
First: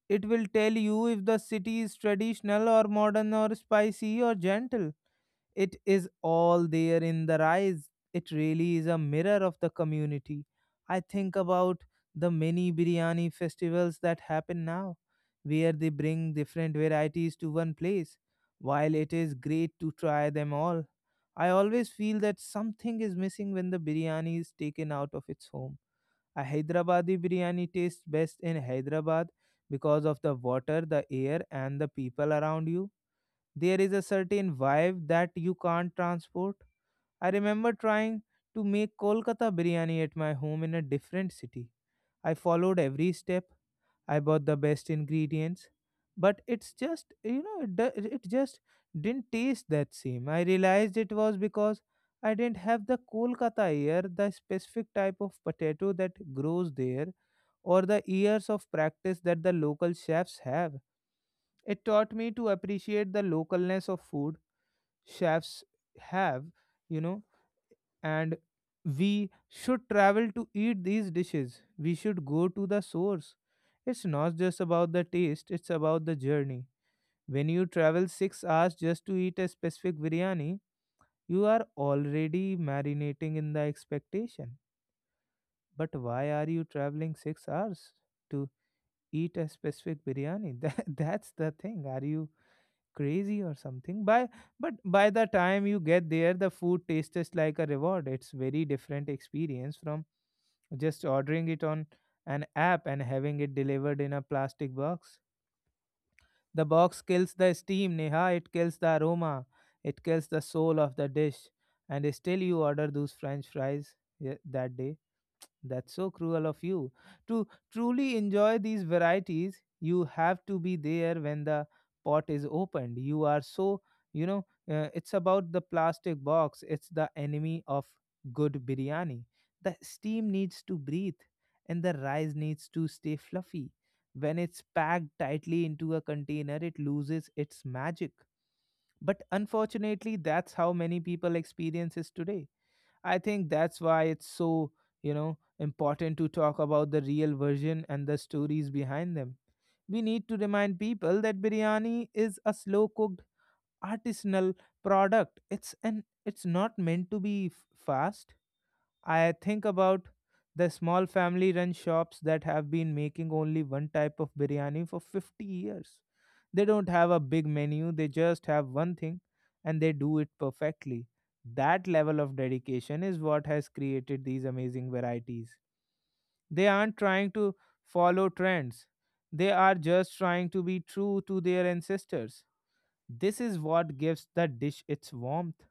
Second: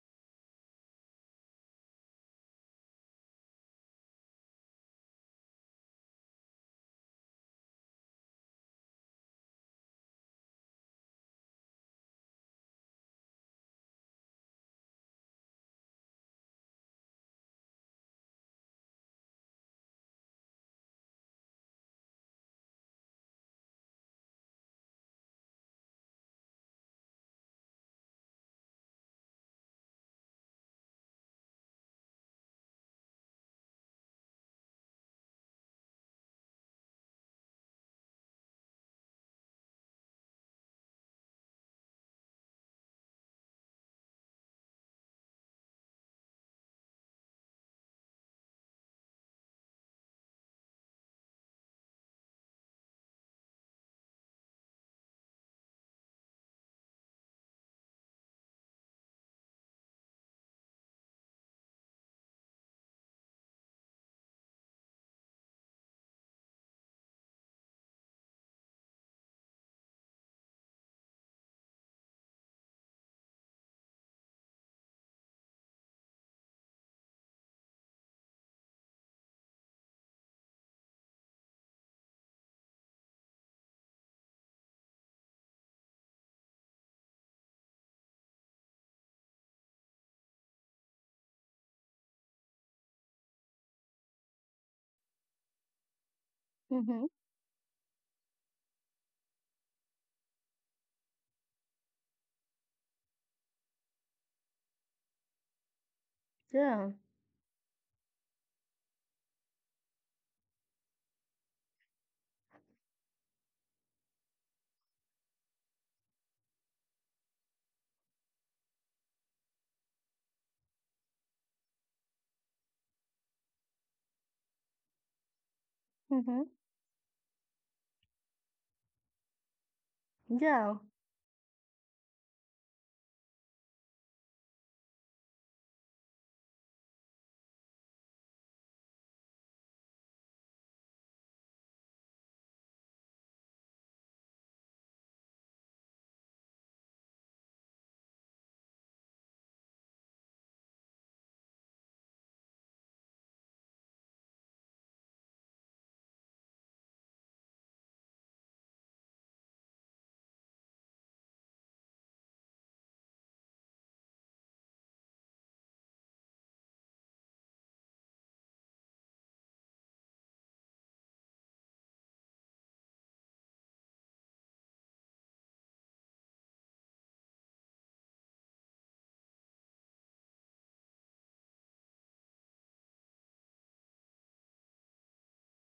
It will tell you if the city is traditional or modern or spicy or gentle. It is all there in the rise. It really is a mirror of the community. I think about the many biryani festivals that happen now, where they bring different varieties to one place. While it is great to try them all, I always feel that something is missing when the biryani is taken out of its home. A Hyderabadi biryani tastes best in Hyderabad because of the water, the air, and the people around you. There is a certain vibe that you can't transport. I remember trying to make Kolkata biryani at my home in a different city. I followed every step. I bought the best ingredients, but it's just it just didn't taste that same. I realized it was because I didn't have the Kolkata ear, the specific type of potato that grows there, or the years of practice that the local chefs have. It taught me to appreciate the localness of food chefs have, you know, and we should travel to eat these dishes. We should go to the source. It's not just about the taste, it's about the journey. When you travel 6 hours just to eat a specific biryani, you are already marinating in the expectation. But why are you traveling 6 hours to eat a specific biryani? That's the thing. Are you crazy or something? By but by the time you get there, the food
Mm-hmm.
tastes like a reward. It's very different experience from just ordering it on an app and having it delivered in a plastic box. The
Yeah.
box kills the steam, Neha. It kills the aroma, it kills the soul of the dish. And still you order those french fries. Yeah, that day, that's so cruel of you. To truly enjoy these varieties, you have to be there when the pot is opened. You are so, you know, it's about the plastic
Mm-hmm.
box, it's the enemy of good biryani. The steam needs
Yeah.
to breathe, and the rice needs to stay fluffy. When it's packed tightly into a container, it loses its magic. But unfortunately, that's how many people experiences today. I think that's why it's so important to talk about the real version and the stories behind them. We need to remind people that biryani is a slow cooked artisanal product. It's not meant to be fast. I think about the small family run shops that have been making only one type of biryani for 50 years. They don't have a big menu, they just have one thing, and they do it perfectly. That level of dedication is what has created these amazing varieties. They aren't trying to follow trends, they are just trying to be true to their ancestors. This is what gives the dish its warmth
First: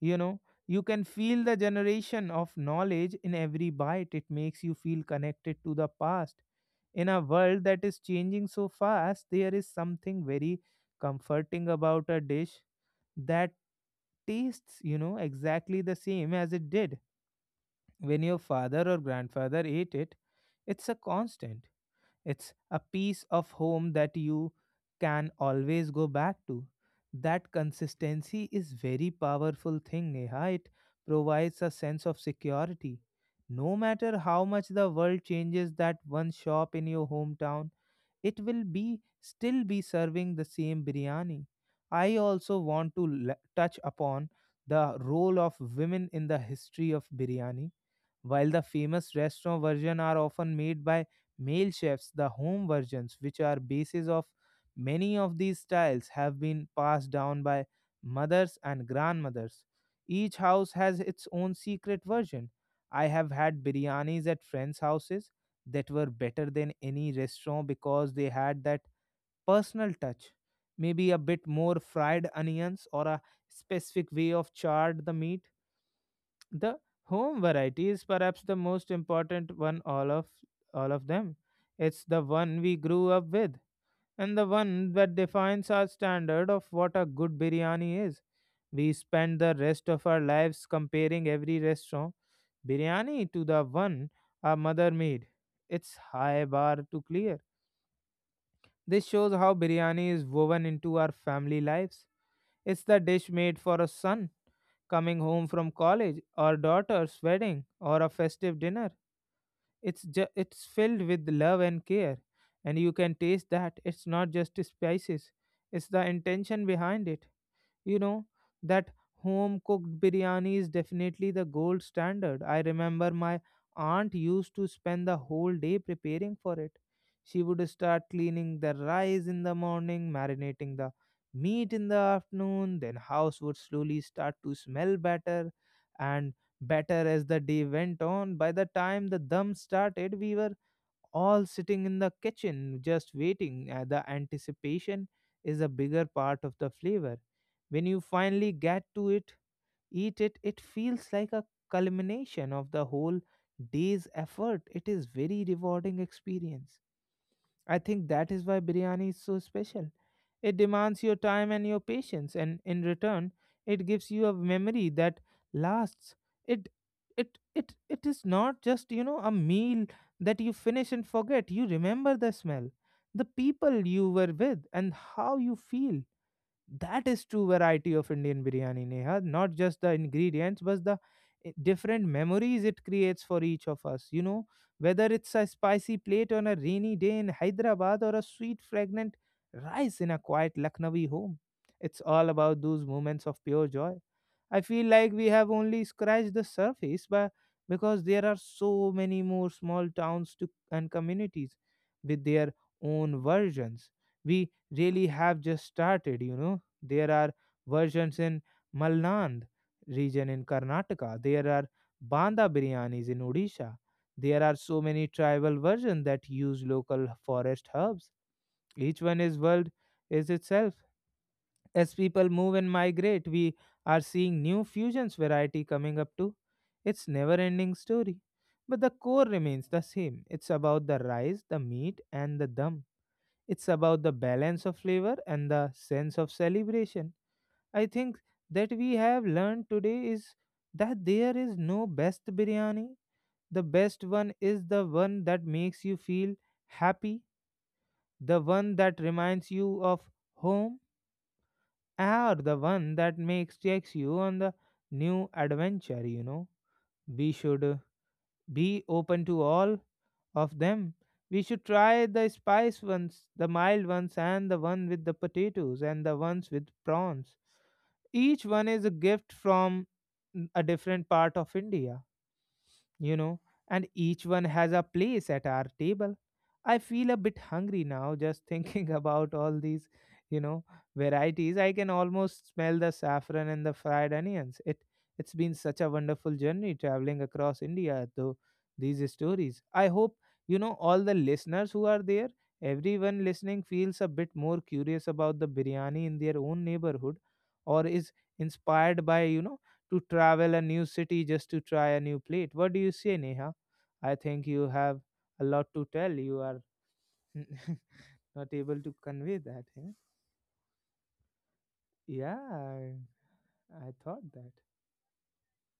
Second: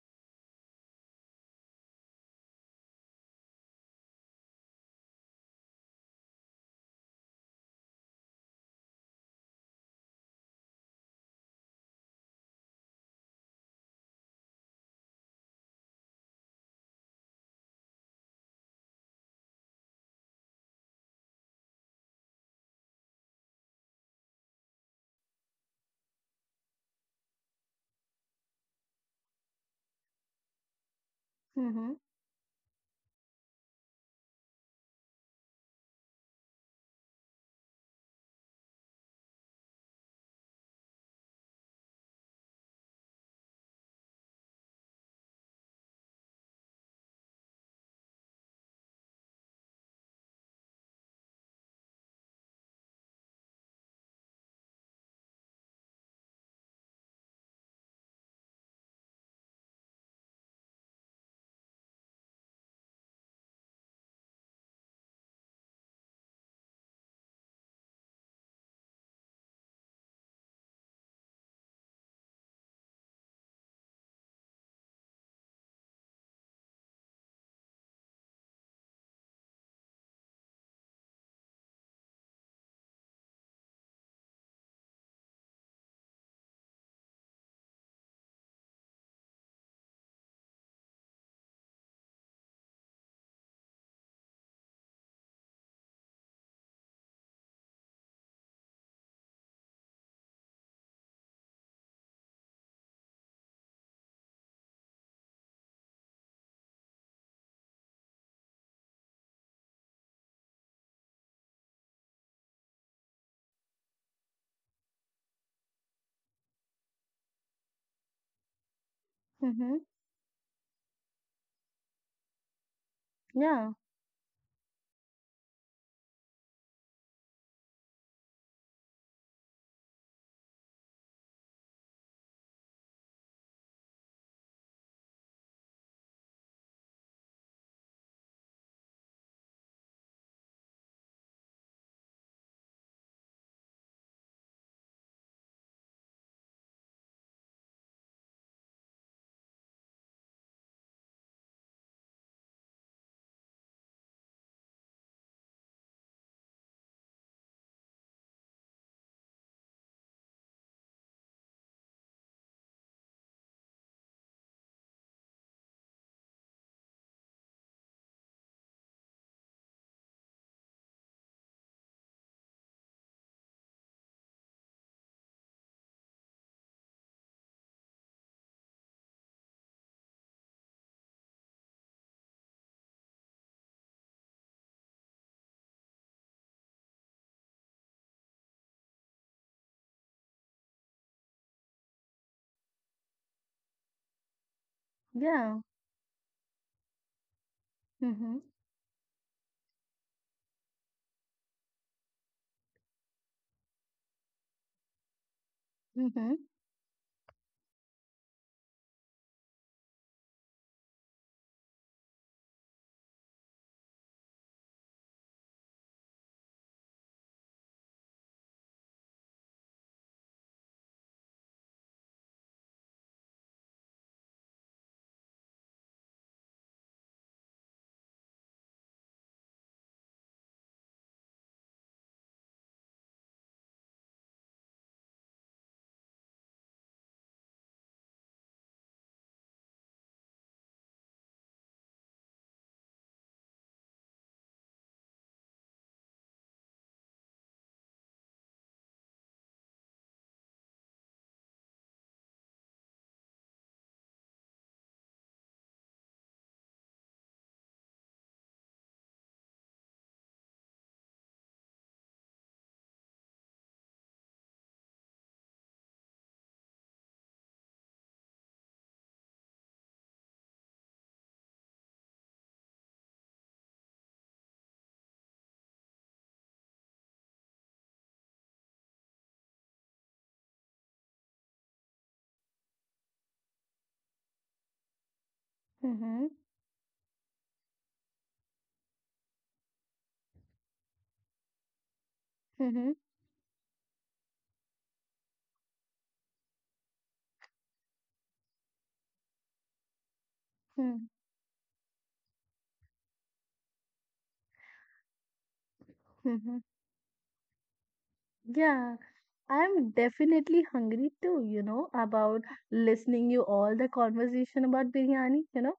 you know you can feel the generation of knowledge in every bite. It makes you feel connected to the past. In a world that is changing so fast, there is something very comforting about a dish that tastes exactly the same as it did when your father or grandfather ate it. It's a constant. It's a piece of home that you can always go back to. That consistency is very powerful thing, Neha. It provides a
Mm-hmm.
sense of security. No matter how much the world changes, that one shop in your hometown, it will be still be serving the same biryani. I also want to touch upon the role of women in the history of biryani, while the famous restaurant version are often made by male chefs. The home versions, which are basis of many of these styles, have been passed down by mothers and grandmothers. Each house has its own secret version. I have had biryanis at friends' houses that were better than any restaurant because they had that personal touch. Maybe a bit more fried onions or a specific way of charred the meat. The home variety is perhaps the most important one, all of them. It's the one we grew up with, and the one that defines our standard of what a good biryani is. We spend the rest of our lives comparing every restaurant biryani to the one our mother made. It's high bar to clear. This shows how biryani is woven into our family lives. It's the dish made for a son coming home from college, or daughter's wedding, or a festive dinner. It's filled with love and care, and you can taste that. It's not just spices; it's the intention behind it. You know that home
Mm-hmm.
cooked biryani is definitely the gold standard. I remember my
Yeah.
aunt used to spend the whole day preparing for it. She would start cleaning the rice in the morning, marinating the meat in the afternoon. Then house would slowly start to smell better and better as the day went on. By the time the dum started, we were all sitting in the kitchen just waiting. The anticipation is a bigger part of the flavor. When you finally get to it, eat it, it feels like a culmination of the whole day's effort. It is very rewarding experience. I think that is why biryani is so special. It demands your time and your patience, and in return, it gives you a memory that lasts. It, it is not just a meal that you finish and forget. You remember the smell, the people you were with, and how you feel. That is true variety of Indian biryani, Neha. Not just the ingredients, but the different memories it creates for each of us. You know, whether it's a spicy plate on a rainy day in Hyderabad or a sweet, fragrant rice in a quiet Lucknowi home. It's all about those moments of pure joy. I feel like we have
Yeah.
only scratched the surface, but because there are
Mm-hmm.
so many more small towns to, and communities with their own versions. We really have just started,
Mm-hmm.
you know. There are versions in Malnad region in Karnataka. There are Banda biryanis in Odisha. There are so many tribal versions that use local forest herbs. Each one is world is itself. As people move and migrate, we are seeing new fusions variety coming up too. It's never ending story. But the core remains the same. It's about the rice, the meat, and the dum. It's about the balance of flavor and the sense of celebration. I think that we have learned today is that there is no best biryani. The best one is the one that makes you feel happy, the one that reminds you of home, are the one that makes takes you on the new adventure, you know. We should be open to all of them. We should try the spice ones, the mild ones, and the one with the potatoes, and the ones with prawns. Each one is a gift from a different part of India, you know, and each one has a place at our table. I feel a bit hungry now just thinking about all these, you know, varieties. I can almost smell the saffron and the fried onions. It's been such a
Mm-hmm.
wonderful journey traveling across India though these stories. I hope, all the listeners who are there,
Mm-hmm.
everyone listening feels a bit more curious about the biryani in their own neighborhood or is inspired by, to travel a new
Mm-hmm.
city just to try a new plate. What do you say, Neha? I think you have a lot to tell. You
Mm-hmm.
are not able to
Yeah,
convey that. Eh?
I'm definitely hungry too,
Yeah,
about
I,
listening you all the
I thought that.
conversation about biryani.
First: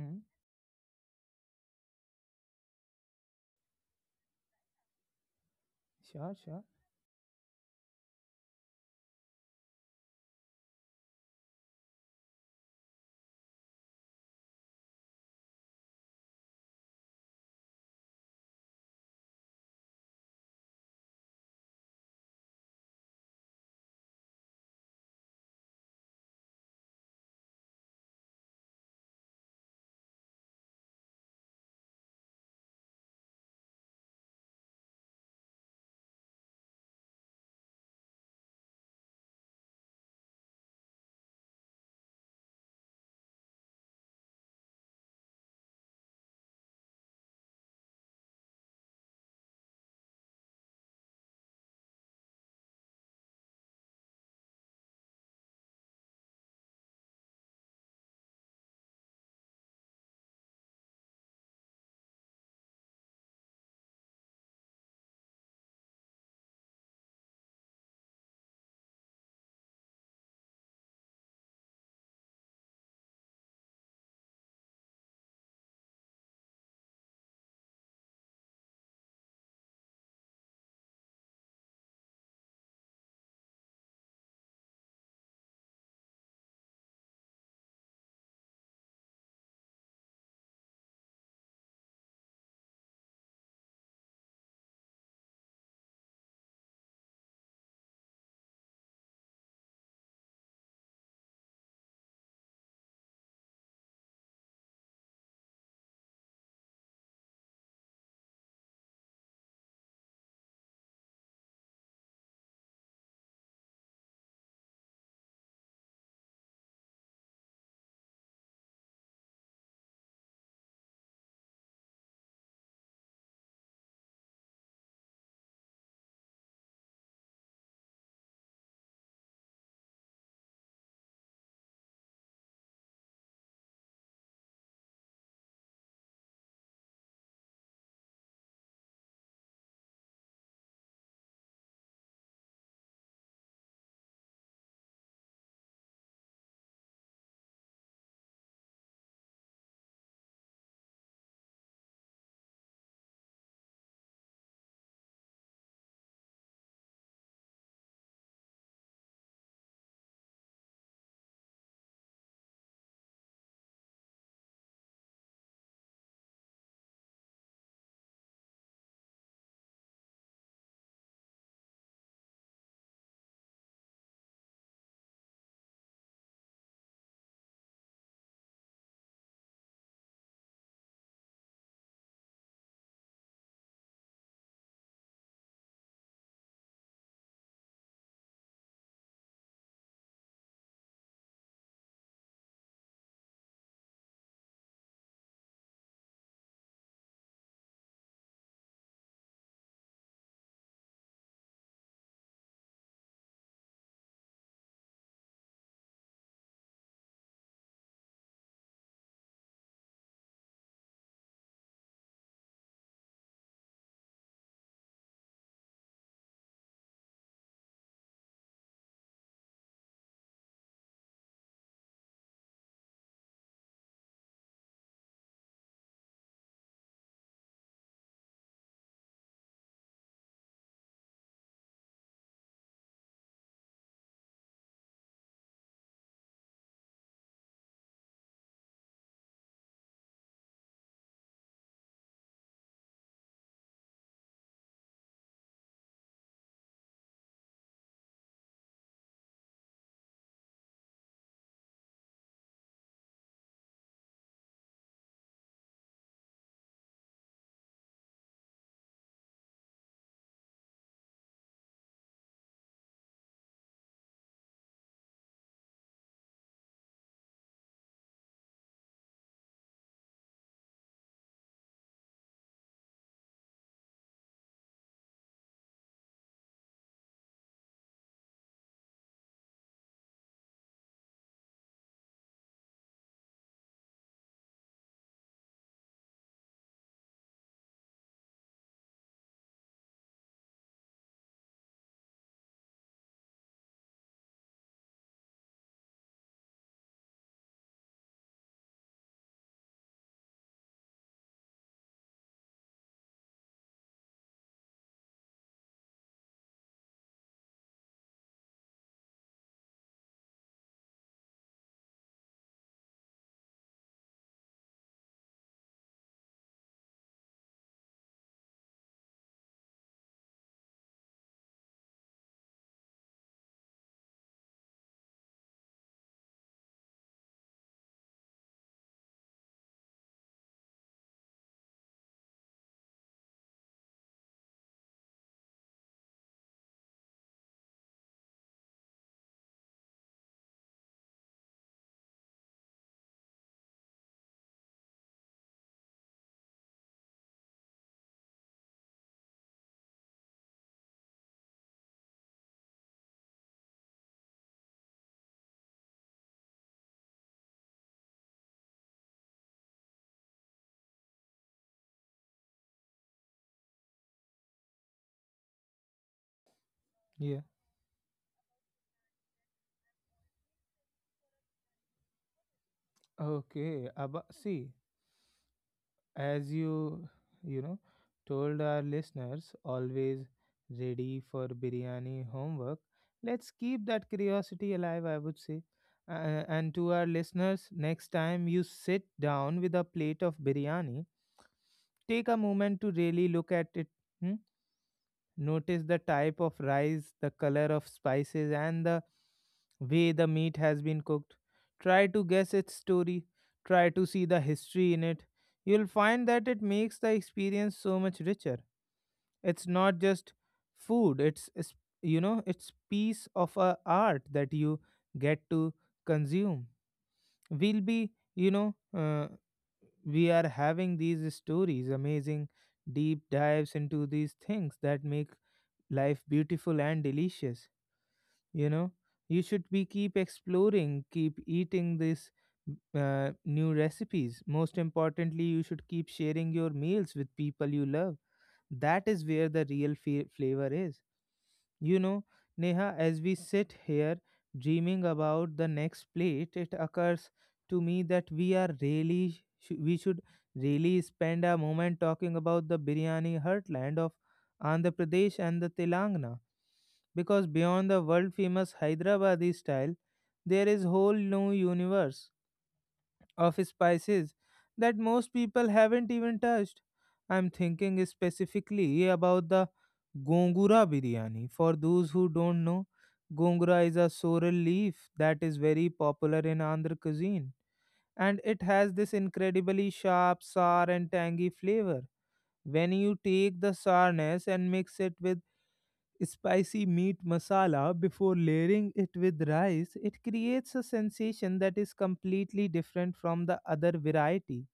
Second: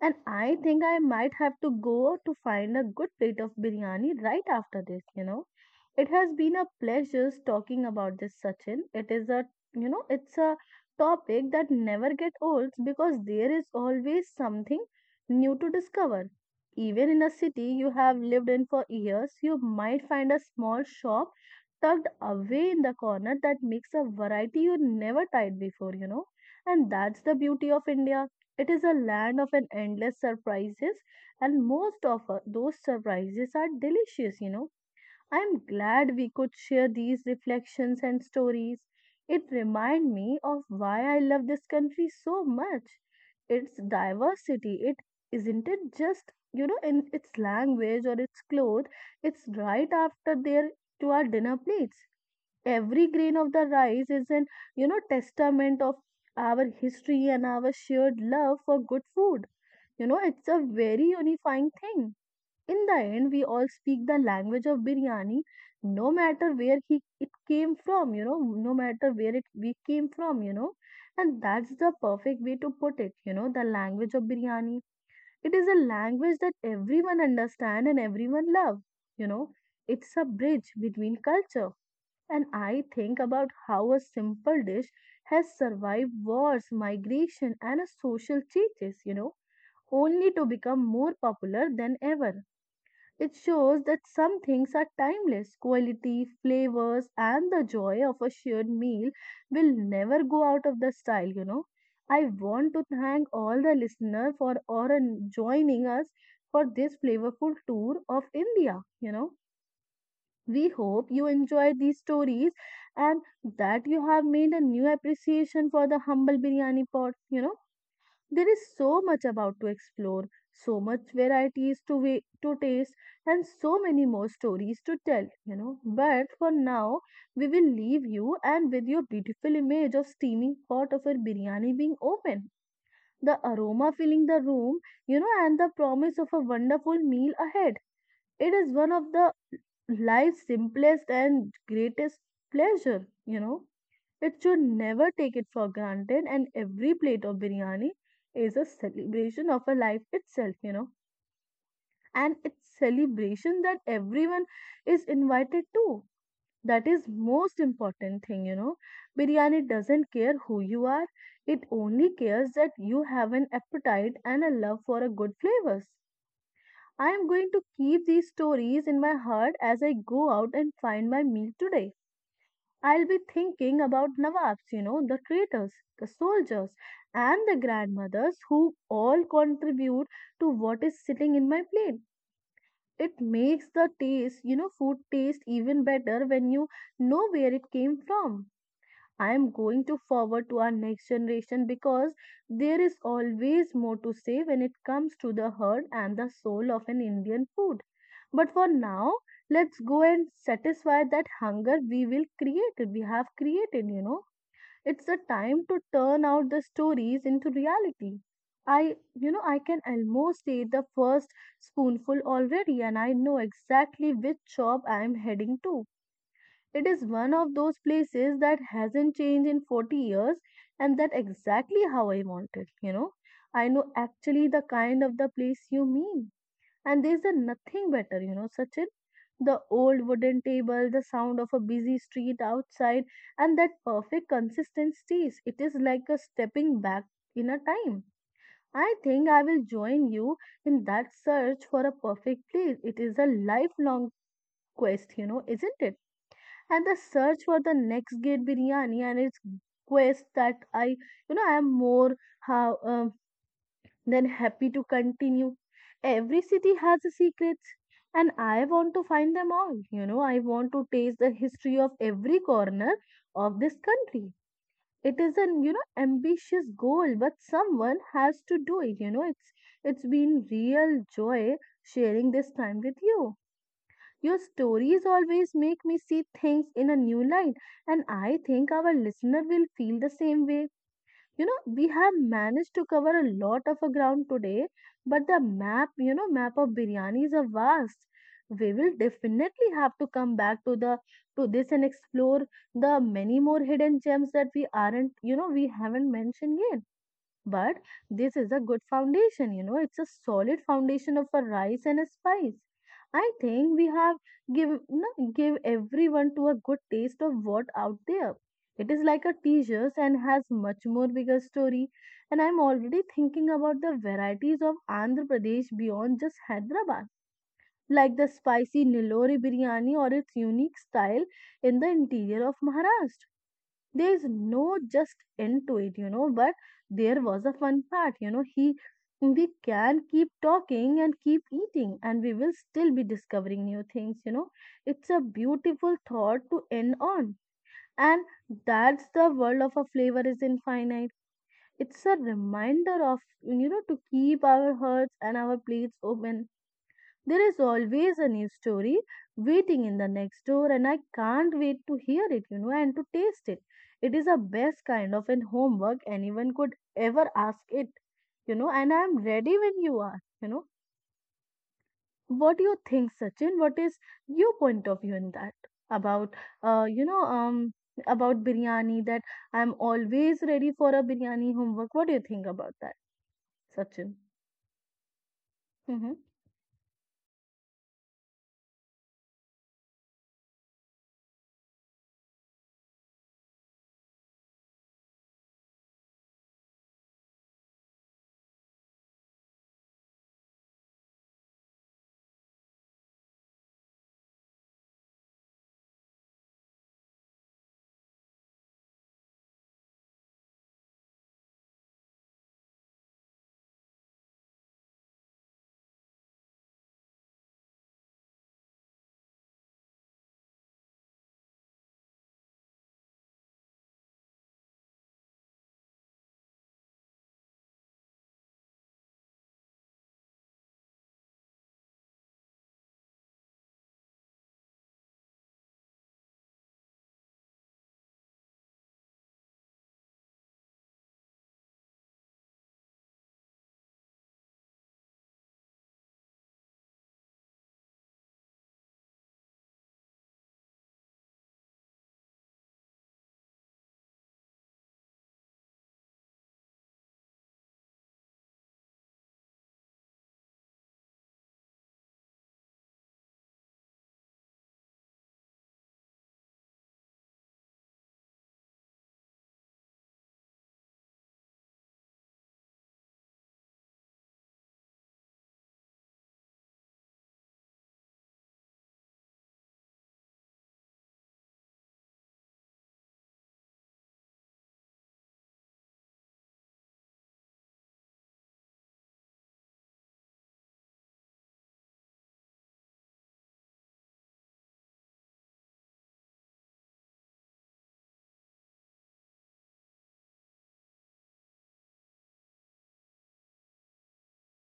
And I think I might have to go to find a good plate of biryani right after this. It has
Sure,
been
sure.
a pleasure talking about this, Sachin. It is a, it's a topic that never gets old because there is always something new to discover. Even in a city you have lived in for years, you might find a small shop tucked away in the corner that makes a variety you never tried before. And that's the beauty of India, it is a land of an endless surprises, and most of those surprises are delicious. I am glad we could share these reflections and stories. It remind me of why I love this country so much. Its diversity, it isn't it just, in its language or its clothes, it's right after there to our dinner plates. Every grain of the rice is an testament of our history and our shared love for good food. It's a very unifying thing. In the end we all speak the language of biryani, no matter where he it came from. No matter where it we came from. And that's the perfect way to put it, the language of biryani. It is a language that everyone understand and everyone love you know it's a bridge between culture, and I think about how a simple dish has survived wars, migration, and a social changes, only to become more popular than ever. It shows that some things are timeless. Quality, flavors, and the joy of a shared meal will never go out of the style. I want to thank all the listeners for or joining us for this flavorful tour of India. We hope you enjoyed these stories and that you have made a new appreciation for the humble biryani pot. You know, there is so much about to explore, so much varieties to wait, to taste, and so many more stories to tell. But for now, we will leave you and with your beautiful image of steaming pot of a biryani being open, the aroma filling the room, and the promise of a wonderful meal ahead. It is one of the life's simplest and greatest pleasure. It should never take it for granted, and every plate of biryani is a celebration of a life itself. And it's celebration that everyone is invited to. That is most important thing. Biryani doesn't care who you are. It only cares that you have an appetite and a love for a good flavors. I am going to keep these stories in my heart as I go out and find my meal today. I'll be thinking about Nawabs, the traitors, the soldiers, and the grandmothers who all contribute to what is sitting in my plate. It makes the taste, food taste even better when you know where it came from. I am going to forward to our next generation because there is always more to say when it comes to the heart and the soul of an Indian food. But for now, let's go and satisfy that hunger we have created. It's the time to turn out the stories into reality. I can almost taste the first spoonful already, and I know exactly which shop I am heading to. It is one of those places that hasn't changed in 40 years, and that exactly how I want it. I know actually the kind of the place you mean. And there's a nothing better, Sachin. The old wooden table, the sound of a busy street outside, and that perfect consistent taste. It is like a stepping back in a time. I think I will join you in that search for a perfect place. It is a lifelong quest, isn't it? And the search for the next gate biryani and its quest that I am more how then happy to continue. Every city has a secrets, and I want to find them all. You know, I want to taste the history of every corner of this country. It is an ambitious goal, but someone has to do it. You know, it's been real joy sharing this time with you. Your stories always make me see things in a new light, and I think our listener will feel the same way. We have managed to cover a lot of a ground today, but the map, map of biryani is a vast. We will definitely have to come back to the to this and explore the many more hidden gems that we aren't, we haven't mentioned yet. But this is a good foundation, it's a solid foundation of a rice and a spice. I think we have give no, give everyone to a good taste of what out there. It is like a teasers and has much more bigger story. And I'm already thinking about the varieties of Andhra Pradesh beyond just Hyderabad, like the spicy Nilori biryani or its unique style in the interior of Maharashtra. There's no just end to it, but there was a fun part you know he We can keep talking and keep eating and we will still be discovering new things. It's a beautiful thought to end on, and that's the world of a flavor is infinite. It's a reminder of, to keep our hearts and our plates open. There is always a new story waiting in the next door, and I can't wait to hear it, and to taste it. It is the best kind of an homework anyone could ever ask it, and I am ready when you are, What do you think, Sachin? What is your point of view in that? About, uh, you know,
Yeah.
um, about biryani, that I'm always ready for a biryani homework. What do you think about that,
Okay.
Sachin?
About see.
Mm-hmm.
As you you know told our listeners, always ready for biryani homework. Let's keep that curiosity alive, I would say. And to our listeners, next time you sit down with a plate of biryani, take a moment to really look at it. Hmm? Notice the type of rice, the color of spices, and the way the meat has been cooked. Try to guess its story. Try to see the history in it. You'll find that it makes the experience so much richer. It's not just food, it's piece of a art that you get to consume. We'll be, you know, we are having these stories, amazing deep dives into these things that make life beautiful and delicious you know you should be keep exploring, keep eating this new recipes. Most importantly, you should keep sharing your meals with people you love. That is where the real flavor is, you know. Neha, as we sit here dreaming about the next plate, it occurs to me that we should really spend a moment talking about the biryani heartland of Andhra Pradesh and the Telangana. Because beyond the world famous Hyderabadi style, there is whole new universe of spices that most people haven't even touched. I'm thinking specifically about the Gongura biryani. For those who don't know, Gongura is a sorrel leaf that is very popular in Andhra cuisine, and it has this incredibly sharp, sour, and tangy flavor. When you take the sourness and mix it with spicy meat masala before layering it with rice, it creates a sensation that is completely different from the other variety.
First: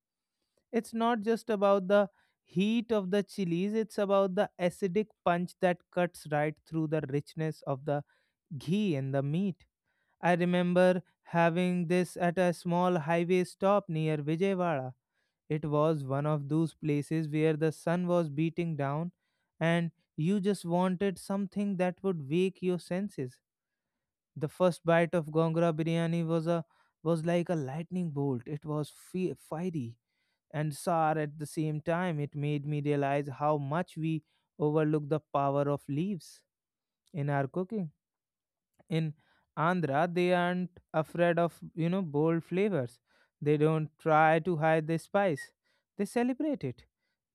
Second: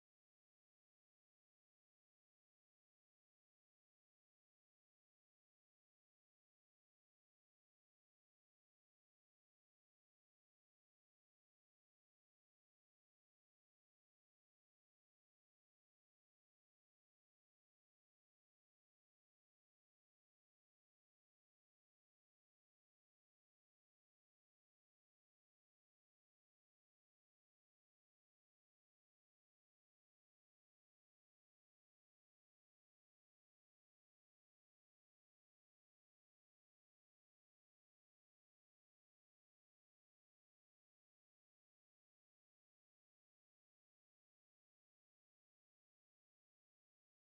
It's not just about the heat of the chilies, it's about the acidic punch that cuts right through the richness of the ghee and the meat. I remember having this at a small highway stop near Vijayawada. It was one of those places where the sun was beating down and you just wanted something that would wake your senses. The first bite of Gongora biryani was like a lightning bolt. It was fiery and sour at the same time. It made me realize how much we overlook the power of leaves in our cooking. In Andhra, they aren't afraid of, bold flavors. They don't try to hide the spice. They celebrate it.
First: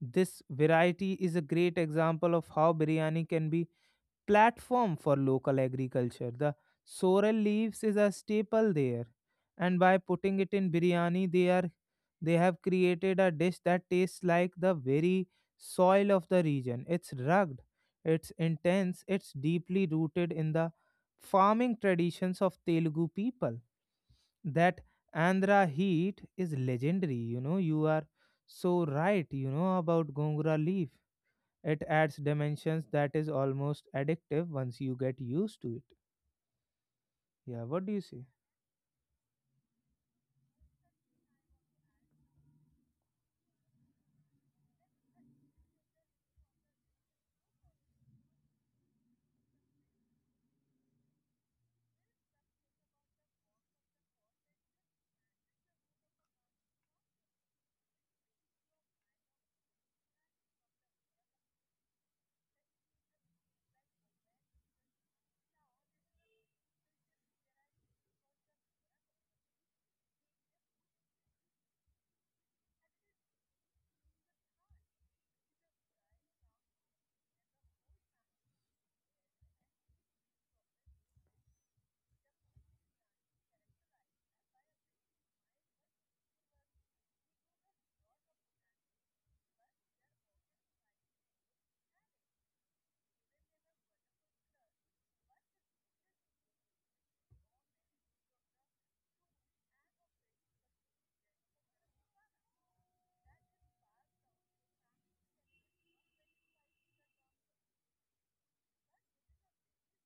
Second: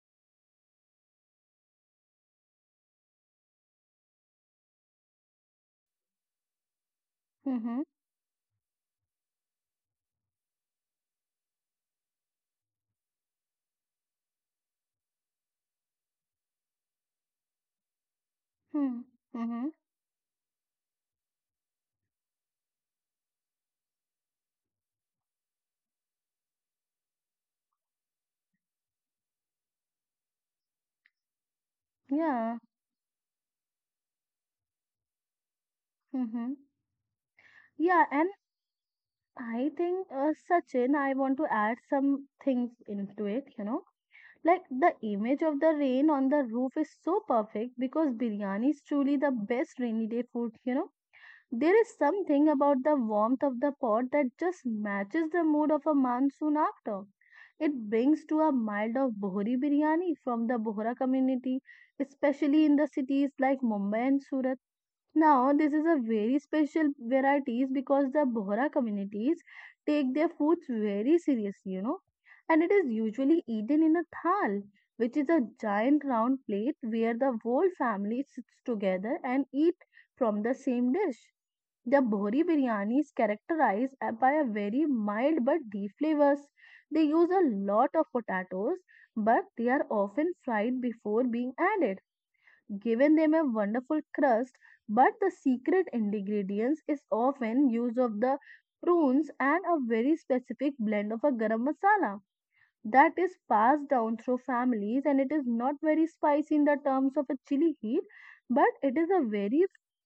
This variety is a great example of how biryani can be platform for local agriculture. The sorrel
Mm-hmm.
leaves is a staple there, and by putting it in biryani, they have created a dish that tastes like the very soil of the region. It's rugged, it's
Hmm.
intense, it's
Mm-hmm.
deeply rooted in the farming traditions of Telugu people. That Andhra heat is legendary. You know, you are so right. You know about gongura leaf. It adds
Yeah.
dimensions that is almost addictive once you get used to it.
Mm-hmm.
Yeah, what do you
Yeah,
say?
and I think, Sachin, I want to add some things into it, Like the image of the rain on the roof is so perfect because biryani is truly the best rainy day food, There is something about the warmth of the pot that just matches the mood of a monsoon after. It brings to a mild of Bohri biryani from the Bohra community, especially in the cities like Mumbai and Surat. Now, this is a very special varieties because the Bohra communities take their foods very seriously, and it is usually eaten in a thal, which is a giant round plate where the whole family sits together and eat from the same dish. The Bohri biryani is characterized by a very mild but deep flavors. They use a lot of potatoes, but they are often fried before being added, given them a wonderful crust, but the secret ingredients is often use of the prunes and a very specific blend of a garam masala that is passed down through families. And it is not very spicy in the terms of a chili heat, but it is a very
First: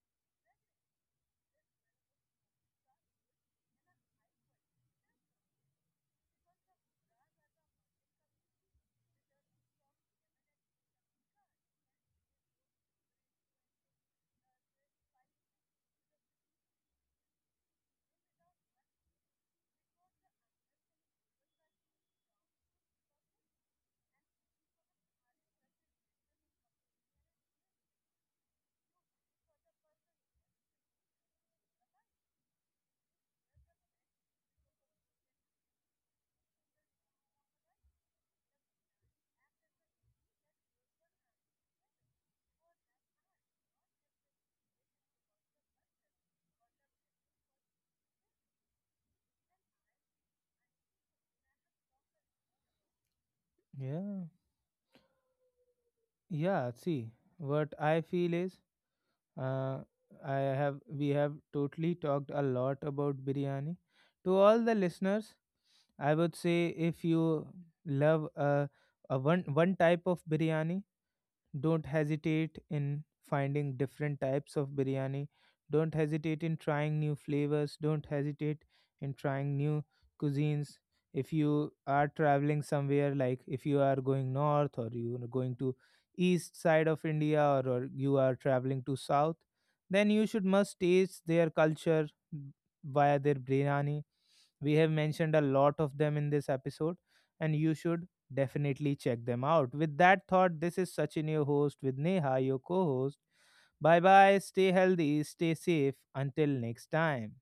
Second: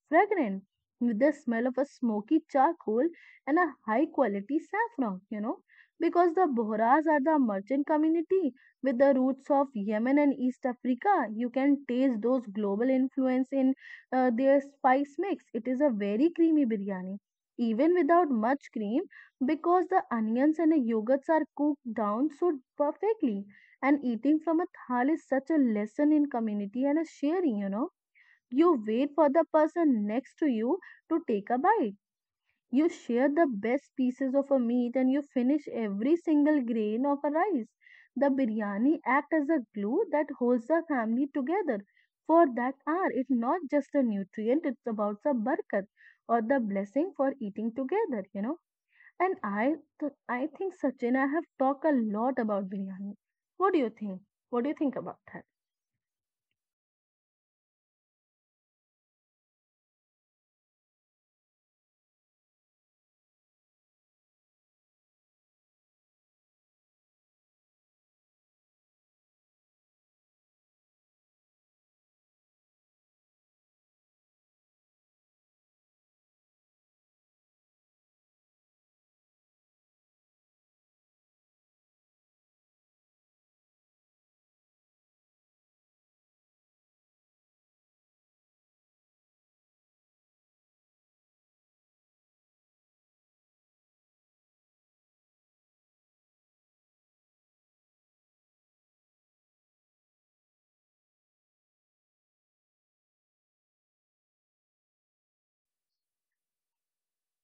fragrant, with the smell of a smoky charcoal and a high quality saffron. Because the Bohras are the merchant community with the roots of Yemen and East Africa, you can taste those global influence in their spice mix. It is a very creamy biryani, even without much cream, because the onions and the yogurts are cooked down so perfectly. And eating from a thal is such a lesson in community and a sharing. You wait for the person next to you to take a bite. You share the best pieces of a meat and you finish every single grain of a rice. The biryani act as a glue that holds the family together for that hour. It's not just a nutrient, it's about the barakat, or the blessing for eating together, and I think Sachin, I have talked a lot about biryani. What do you think?
Yeah,
What do you think about that?
yeah. See, what I feel is, uh, I have we have totally talked a lot about biryani. To all the listeners, I would say, if you love a one type of biryani, don't hesitate in finding different types of biryani. Don't hesitate in trying new flavors. Don't hesitate in trying new cuisines. If you are traveling somewhere, like if you are going north, or you are going to east side of India, or you are traveling to south, then you should must taste their culture via their biryani. We have mentioned a lot of them in this episode, and you should definitely check them out. With that thought, this is Sachin, your host, with Neha, your co host. Bye bye, stay healthy, stay safe. Until next time.